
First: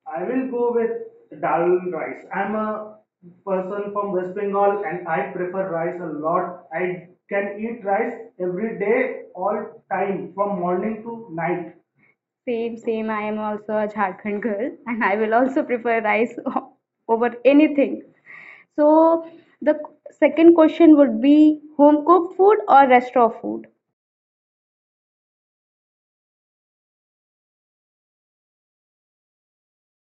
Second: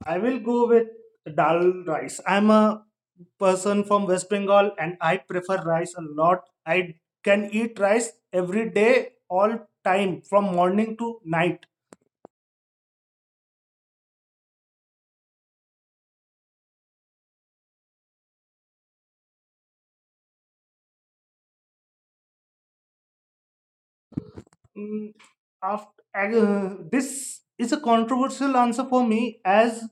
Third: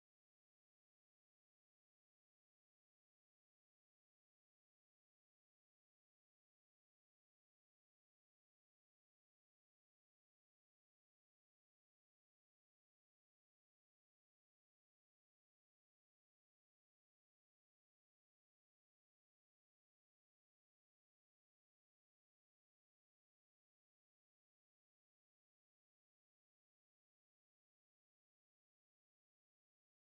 [SPEAKER 1] I
[SPEAKER 2] I
[SPEAKER 1] will
[SPEAKER 2] will
[SPEAKER 1] go
[SPEAKER 2] go
[SPEAKER 1] with
[SPEAKER 2] with dal
[SPEAKER 1] dal rice.
[SPEAKER 2] rice.
[SPEAKER 1] I'm
[SPEAKER 2] I'm
[SPEAKER 1] a
[SPEAKER 2] a
[SPEAKER 1] person
[SPEAKER 2] person
[SPEAKER 1] from
[SPEAKER 2] from
[SPEAKER 1] West
[SPEAKER 2] West
[SPEAKER 1] Bengal
[SPEAKER 2] Bengal
[SPEAKER 1] and
[SPEAKER 2] and
[SPEAKER 1] I
[SPEAKER 2] I
[SPEAKER 1] prefer
[SPEAKER 2] prefer
[SPEAKER 1] rice
[SPEAKER 2] rice
[SPEAKER 1] a
[SPEAKER 2] a
[SPEAKER 1] lot.
[SPEAKER 2] lot.
[SPEAKER 1] I
[SPEAKER 2] I
[SPEAKER 1] can
[SPEAKER 2] can
[SPEAKER 1] eat
[SPEAKER 2] eat
[SPEAKER 1] rice
[SPEAKER 2] rice
[SPEAKER 1] every
[SPEAKER 2] every
[SPEAKER 1] day,
[SPEAKER 2] day,
[SPEAKER 1] all
[SPEAKER 2] all
[SPEAKER 1] time,
[SPEAKER 2] time,
[SPEAKER 1] from
[SPEAKER 2] from morning
[SPEAKER 1] morning to
[SPEAKER 2] to
[SPEAKER 1] night.
[SPEAKER 2] night. Same, same. I am also a Jharkhand girl, and I will also prefer rice o- over anything. So, the second question would be home cooked food or restaurant food?
[SPEAKER 1] Mm, after, uh, this is a controversial answer for me as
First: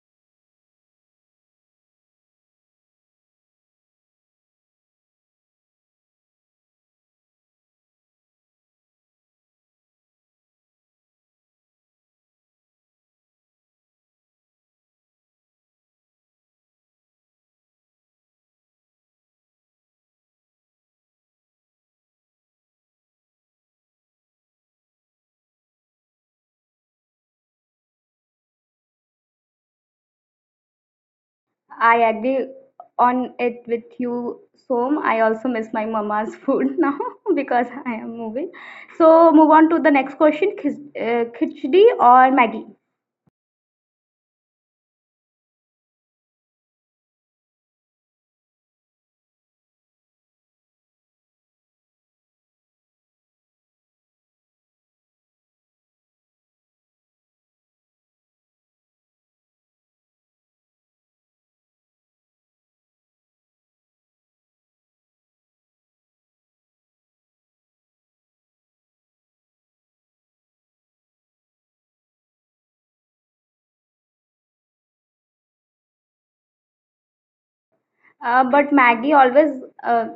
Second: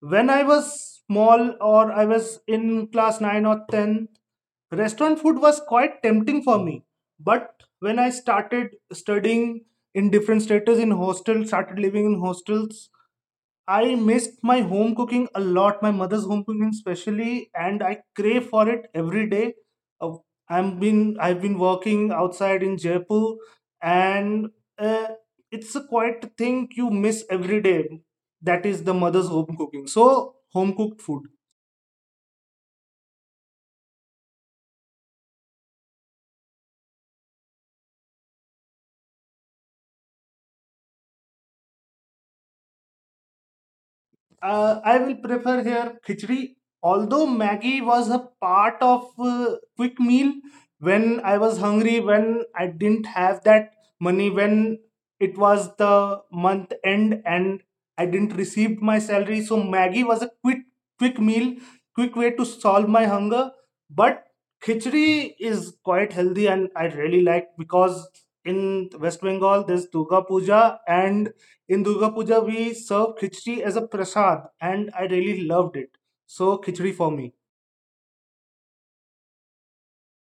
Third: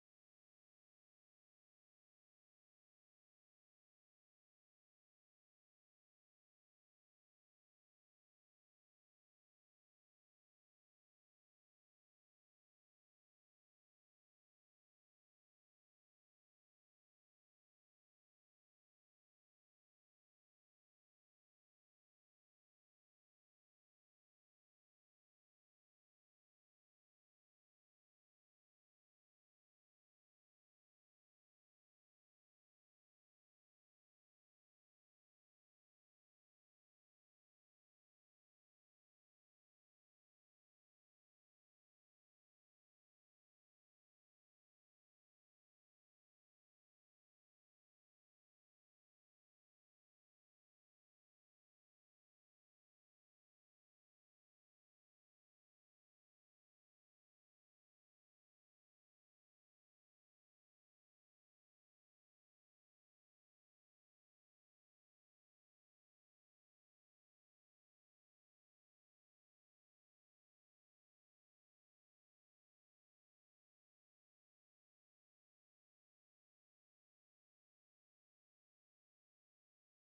[SPEAKER 1] when I was small or I was in class nine or ten, restaurant food was quite tempting for me. But when I started studying in different status in hostels, started living in hostels, I missed my home cooking a lot, my mother's home cooking especially, and I crave for it every day. Uh, I'm been I've been working outside in Jaipur, and uh, it's a quite thing you miss every day. That is the mother's home cooking. So home cooked food.
[SPEAKER 2] I agree on it with you, Som. I also miss my mama's food now because I am moving. So, move on to the next question, khis- uh, khichdi or Maggie?
[SPEAKER 1] Uh, I will prefer here khichdi. Although Maggie was a part of uh, quick meal when I was hungry, when I didn't have that money, when it was the month end and I didn't receive my salary, so Maggie was a quick quick meal, quick way to solve my hunger. But khichdi is quite healthy and I really like because in West Bengal there's Durga Puja and in Durga Puja we serve khichdi as a prasad, and I really loved it. So khichdi for me.
[SPEAKER 2] Uh, but Maggie always uh,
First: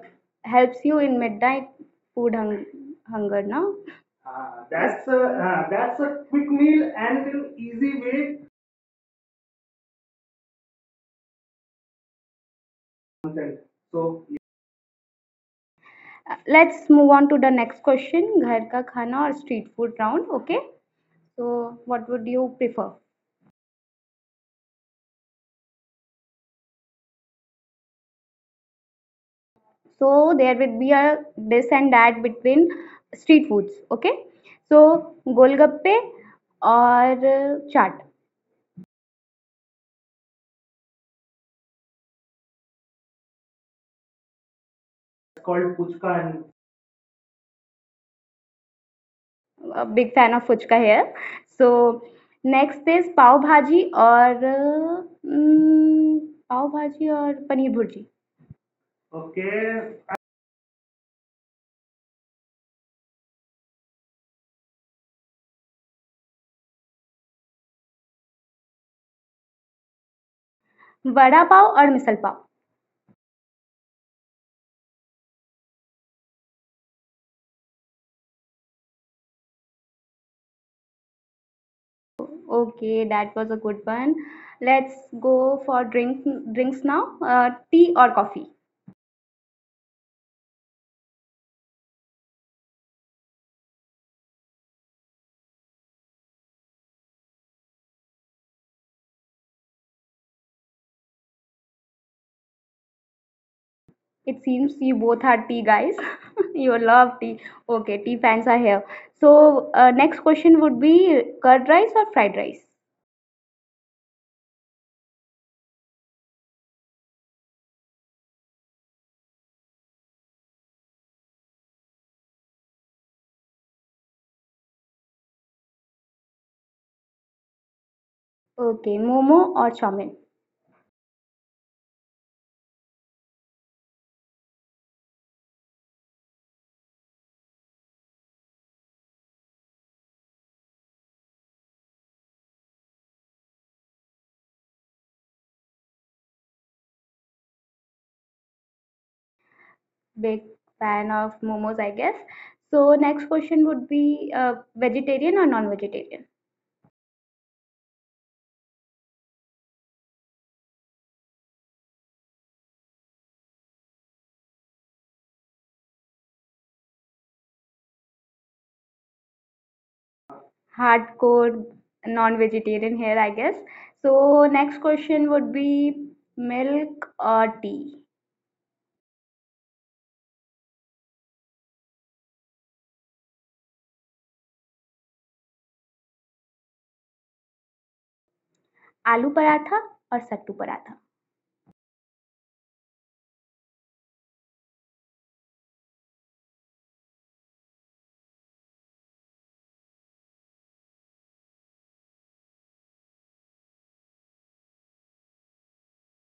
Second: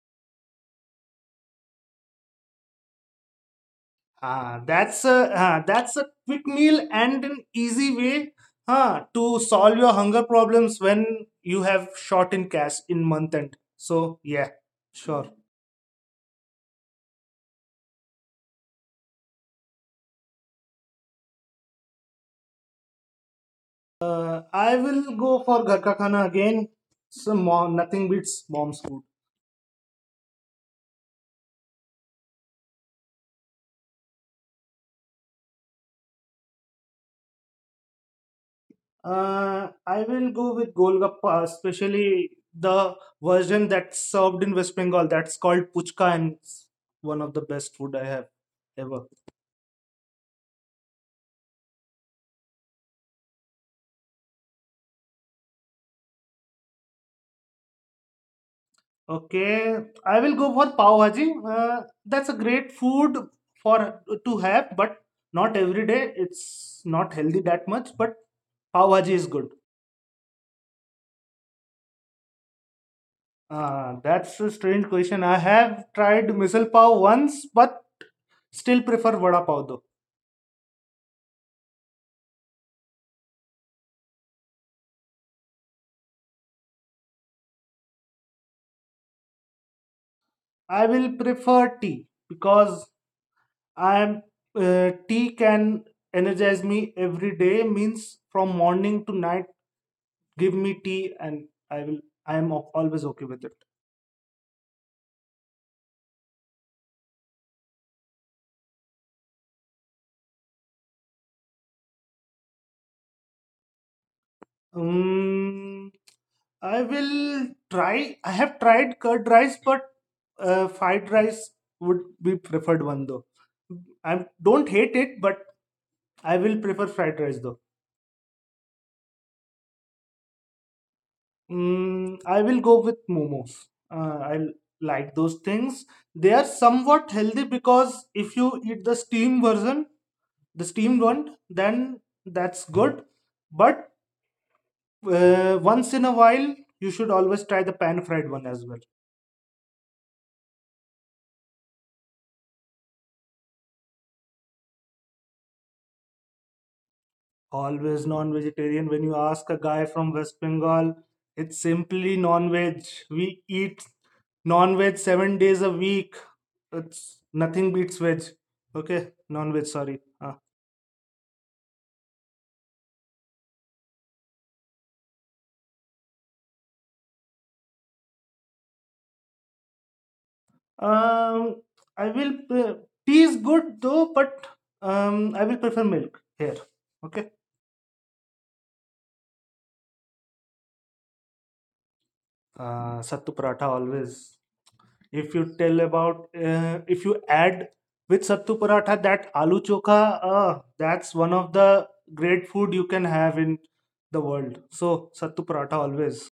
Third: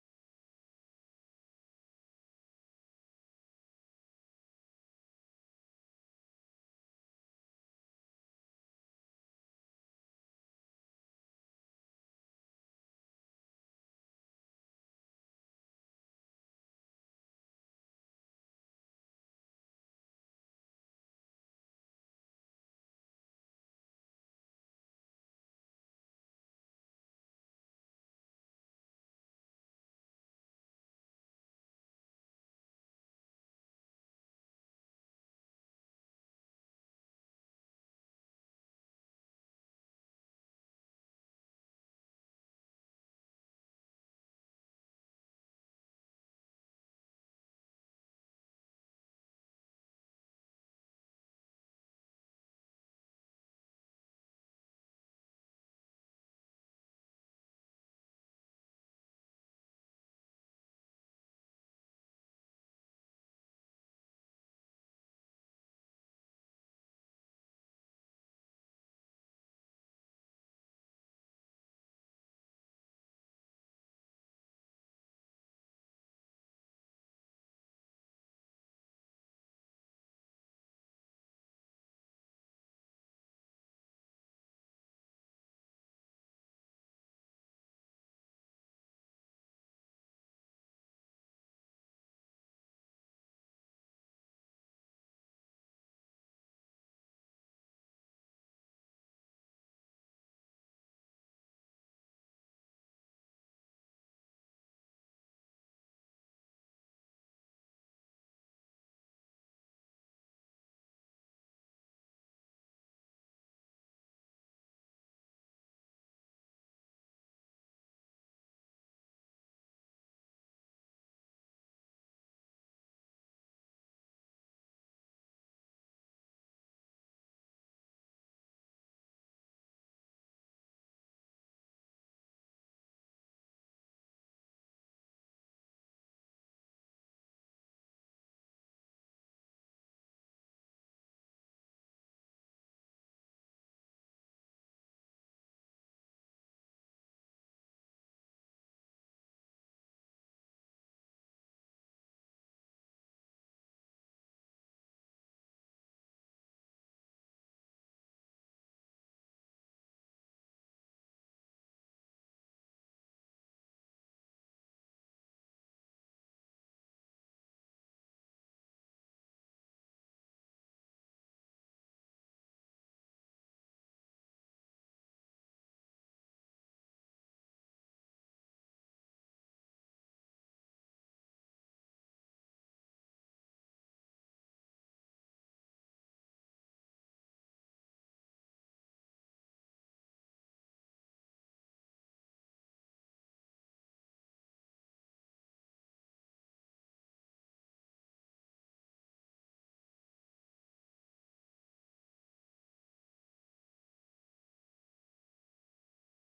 [SPEAKER 2] helps you in midnight food hung- hunger, no?
[SPEAKER 1] Ah,
[SPEAKER 2] Uh,
[SPEAKER 1] that's
[SPEAKER 2] that's a
[SPEAKER 1] a ah,
[SPEAKER 2] uh,
[SPEAKER 1] that's
[SPEAKER 2] that's
[SPEAKER 1] a
[SPEAKER 2] a
[SPEAKER 1] quick
[SPEAKER 2] quick
[SPEAKER 1] meal
[SPEAKER 2] meal
[SPEAKER 1] and
[SPEAKER 2] and
[SPEAKER 1] an
[SPEAKER 2] an
[SPEAKER 1] easy
[SPEAKER 2] easy
[SPEAKER 1] way,
[SPEAKER 2] way.
[SPEAKER 1] huh, to solve your hunger problems when you have short in cash in month end.
[SPEAKER 2] Consent.
[SPEAKER 1] So
[SPEAKER 2] So yeah.
[SPEAKER 1] yeah, sure.
[SPEAKER 2] Uh, Let's move on to the next question, घर का खाना और street food round, okay? So what would you prefer?
[SPEAKER 1] Uh, I will go for ghar ka khana again. So mom, nothing beats mom's food.
[SPEAKER 2] So there would be a this and that between street foods, okay? So गोलगप्पे और चाट.
[SPEAKER 1] Uh, I will go with Golgappa, especially the version that's served in West Bengal.
[SPEAKER 2] It's
[SPEAKER 1] That's
[SPEAKER 2] called
[SPEAKER 1] called
[SPEAKER 2] puchka,
[SPEAKER 1] Puchka and
[SPEAKER 2] and
[SPEAKER 1] it's one of the best food I have ever.
[SPEAKER 2] a big fan of fuchka here. So next is pav bhaji or mm, pav bhaji or paneer bhurji. Okay.
[SPEAKER 1] Okay, I will go for Pav Bhaji. Uh, that's a great food for to have, but not every day. It's not healthy that much, but Pav Bhaji is good.
[SPEAKER 2] Vada pav or misal pav.
[SPEAKER 1] Uh, that's a strange question. I have tried misal pav once, but still prefer vada pav though.
[SPEAKER 2] Okay, that was a good one. Let's go for drink drinks now. Uh, tea or coffee?
[SPEAKER 1] I will prefer tea because I am uh, tea can energize me every day means from morning to night give me tea and I will I am al- always okay with it.
[SPEAKER 2] It seems you both are tea guys. You love tea. Okay, tea fans are here. So uh, next question would be curd rice or fried rice?
[SPEAKER 1] Um, I will try I have tried curd rice but uh, fried rice would be preferred one though. I don't hate it but I will prefer fried rice though.
[SPEAKER 2] Okay, momo or chow mein?
[SPEAKER 1] Mm, I will go with momos. Uh, I like those things. They are somewhat healthy because if you eat the steam version, the steamed one, then that's good. But uh, once in a while, you should always try the pan fried one as well.
[SPEAKER 2] Big fan of momos, I guess. So next question would be uh, vegetarian or non-vegetarian?
[SPEAKER 1] Always non vegetarian. When you ask a guy from West Bengal, it's simply non veg. We eat non veg seven days a week. It's nothing beats veg. Okay, non veg, sorry. Uh,
[SPEAKER 2] Hardcore non-vegetarian here, I guess. So next question would be milk or tea?
[SPEAKER 1] Um, I will pre- Tea is good though, but um, I will prefer milk here. Okay.
[SPEAKER 2] Aloo paratha or sattu paratha?
[SPEAKER 1] Uh, sattu paratha always. If you tell about uh, if you add with sattu paratha that aloo chokha, uh, that's one of the great food you can have in the world. So sattu paratha always.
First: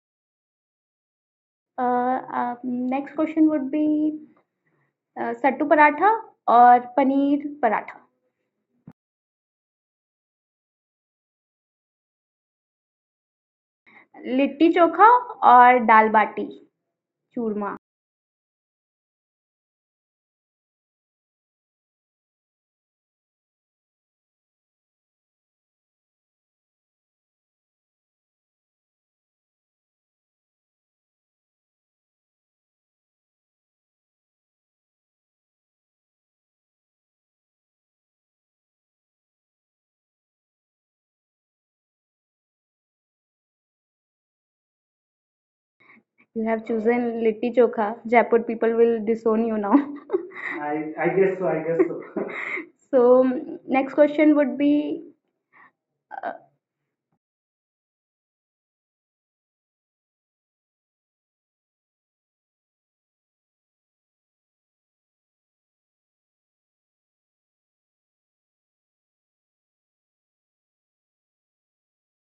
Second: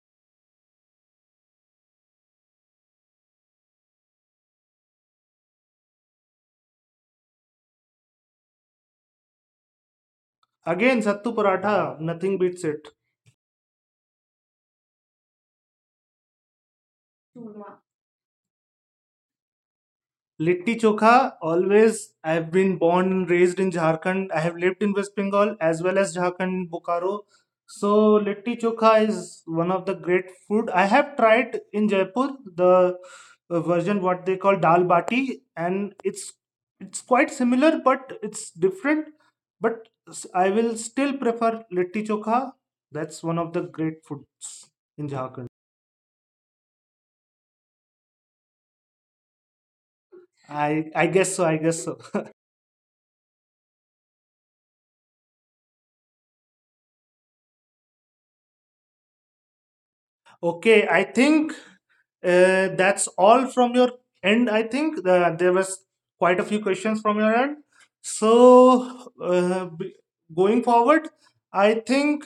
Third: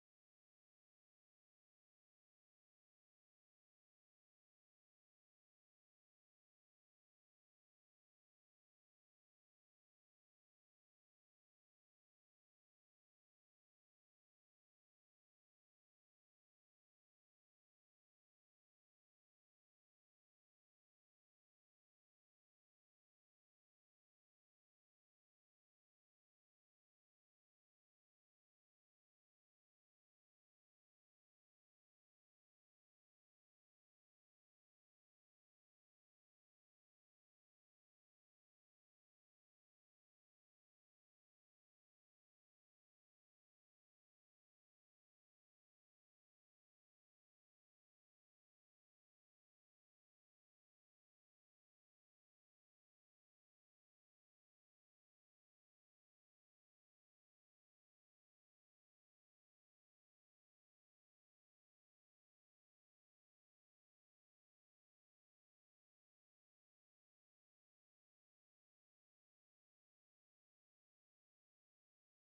[SPEAKER 2] Uh, uh, next question would be uh, sattu paratha or paneer paratha?
[SPEAKER 1] Again, sattu paratha, nothing beats it.
[SPEAKER 2] Litti chokha or dal bati churma?
[SPEAKER 1] Litti Chokha, always, I've been born and raised in Jharkhand. I have lived in West Bengal as well as Jharkhand, Bokaro. So, Litti Chokha is one of the great food. I have tried in Jaipur the uh, version what they call Dal Bati, and it's it's quite similar, but it's different. But s- I will still prefer Litti Chokha. That's one of the great foods in Jharkhand.
[SPEAKER 2] You have chosen litti chokha. Jaipur people will disown you now.
[SPEAKER 1] I
[SPEAKER 2] I,
[SPEAKER 1] I
[SPEAKER 2] I
[SPEAKER 1] guess
[SPEAKER 2] guess
[SPEAKER 1] so.
[SPEAKER 2] so.
[SPEAKER 1] I
[SPEAKER 2] I guess
[SPEAKER 1] guess so.
[SPEAKER 2] so. So, mm, next question would be uh,
[SPEAKER 1] Okay, I think Uh, that's all from your end. I think uh, there was quite a few questions from your end. So uh, b- going forward, I think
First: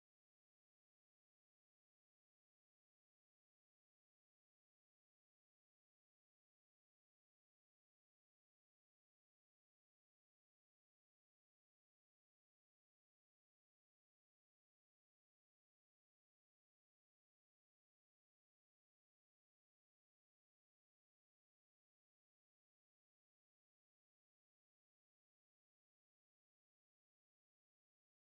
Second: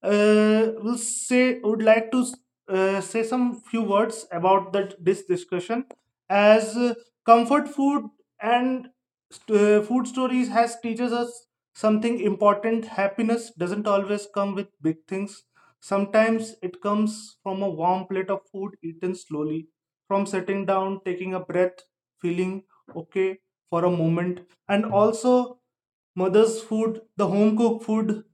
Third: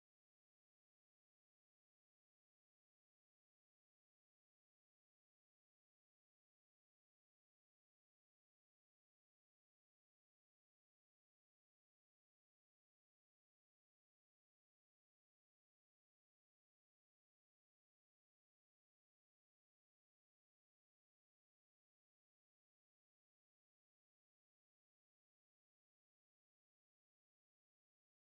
[SPEAKER 1] uh, we'll say would like to uh, say some few words about that this discussion as uh, comfort food and uh, food stories has teaches us something important. Happiness doesn't always come with big things. Sometimes it comes from a warm plate of food eaten slowly, from sitting down, taking a breath, feeling okay for a moment. And also, mother's food, the home cooked food,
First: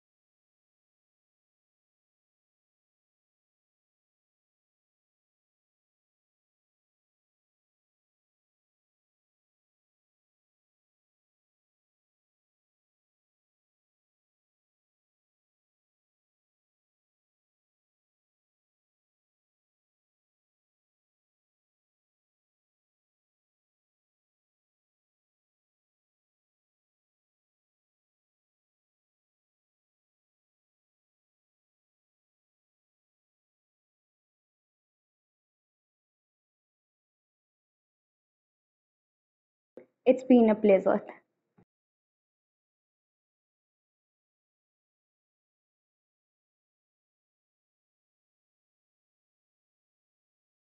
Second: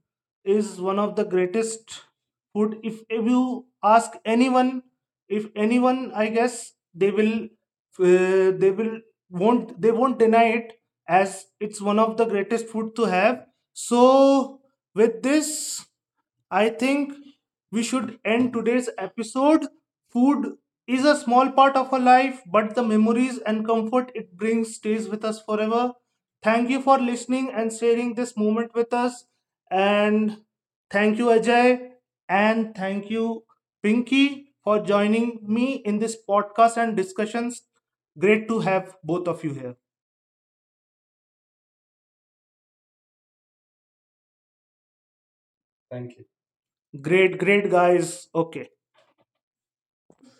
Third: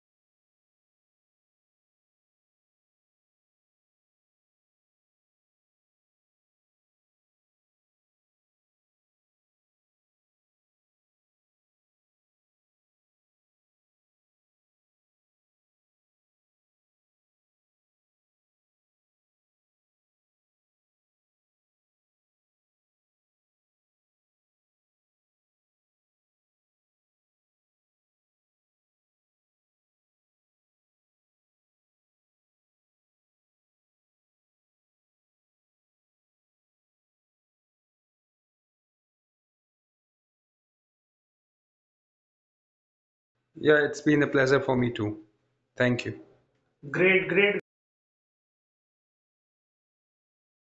[SPEAKER 1] is one of the greatest food. If, if you ask anyone, if anyone, I guess they will, uh, they will won't they won't deny it as it's one of the greatest food to have. So with this, I think we should end today's episode. Food is a small part of our life, but the memories and comfort it brings stays with us forever. Thank you for listening and sharing this moment with us. And thank you, Ajay, and thank you, Pinky, for joining me in this podcast and discussions. Great to have both of you here.
[SPEAKER 2] It's been a pleasure.
[SPEAKER 3] Yeah, it's been a pleasure for me too. Thank you. Great,
[SPEAKER 1] Great,
[SPEAKER 3] great,
[SPEAKER 1] great guys. Okay.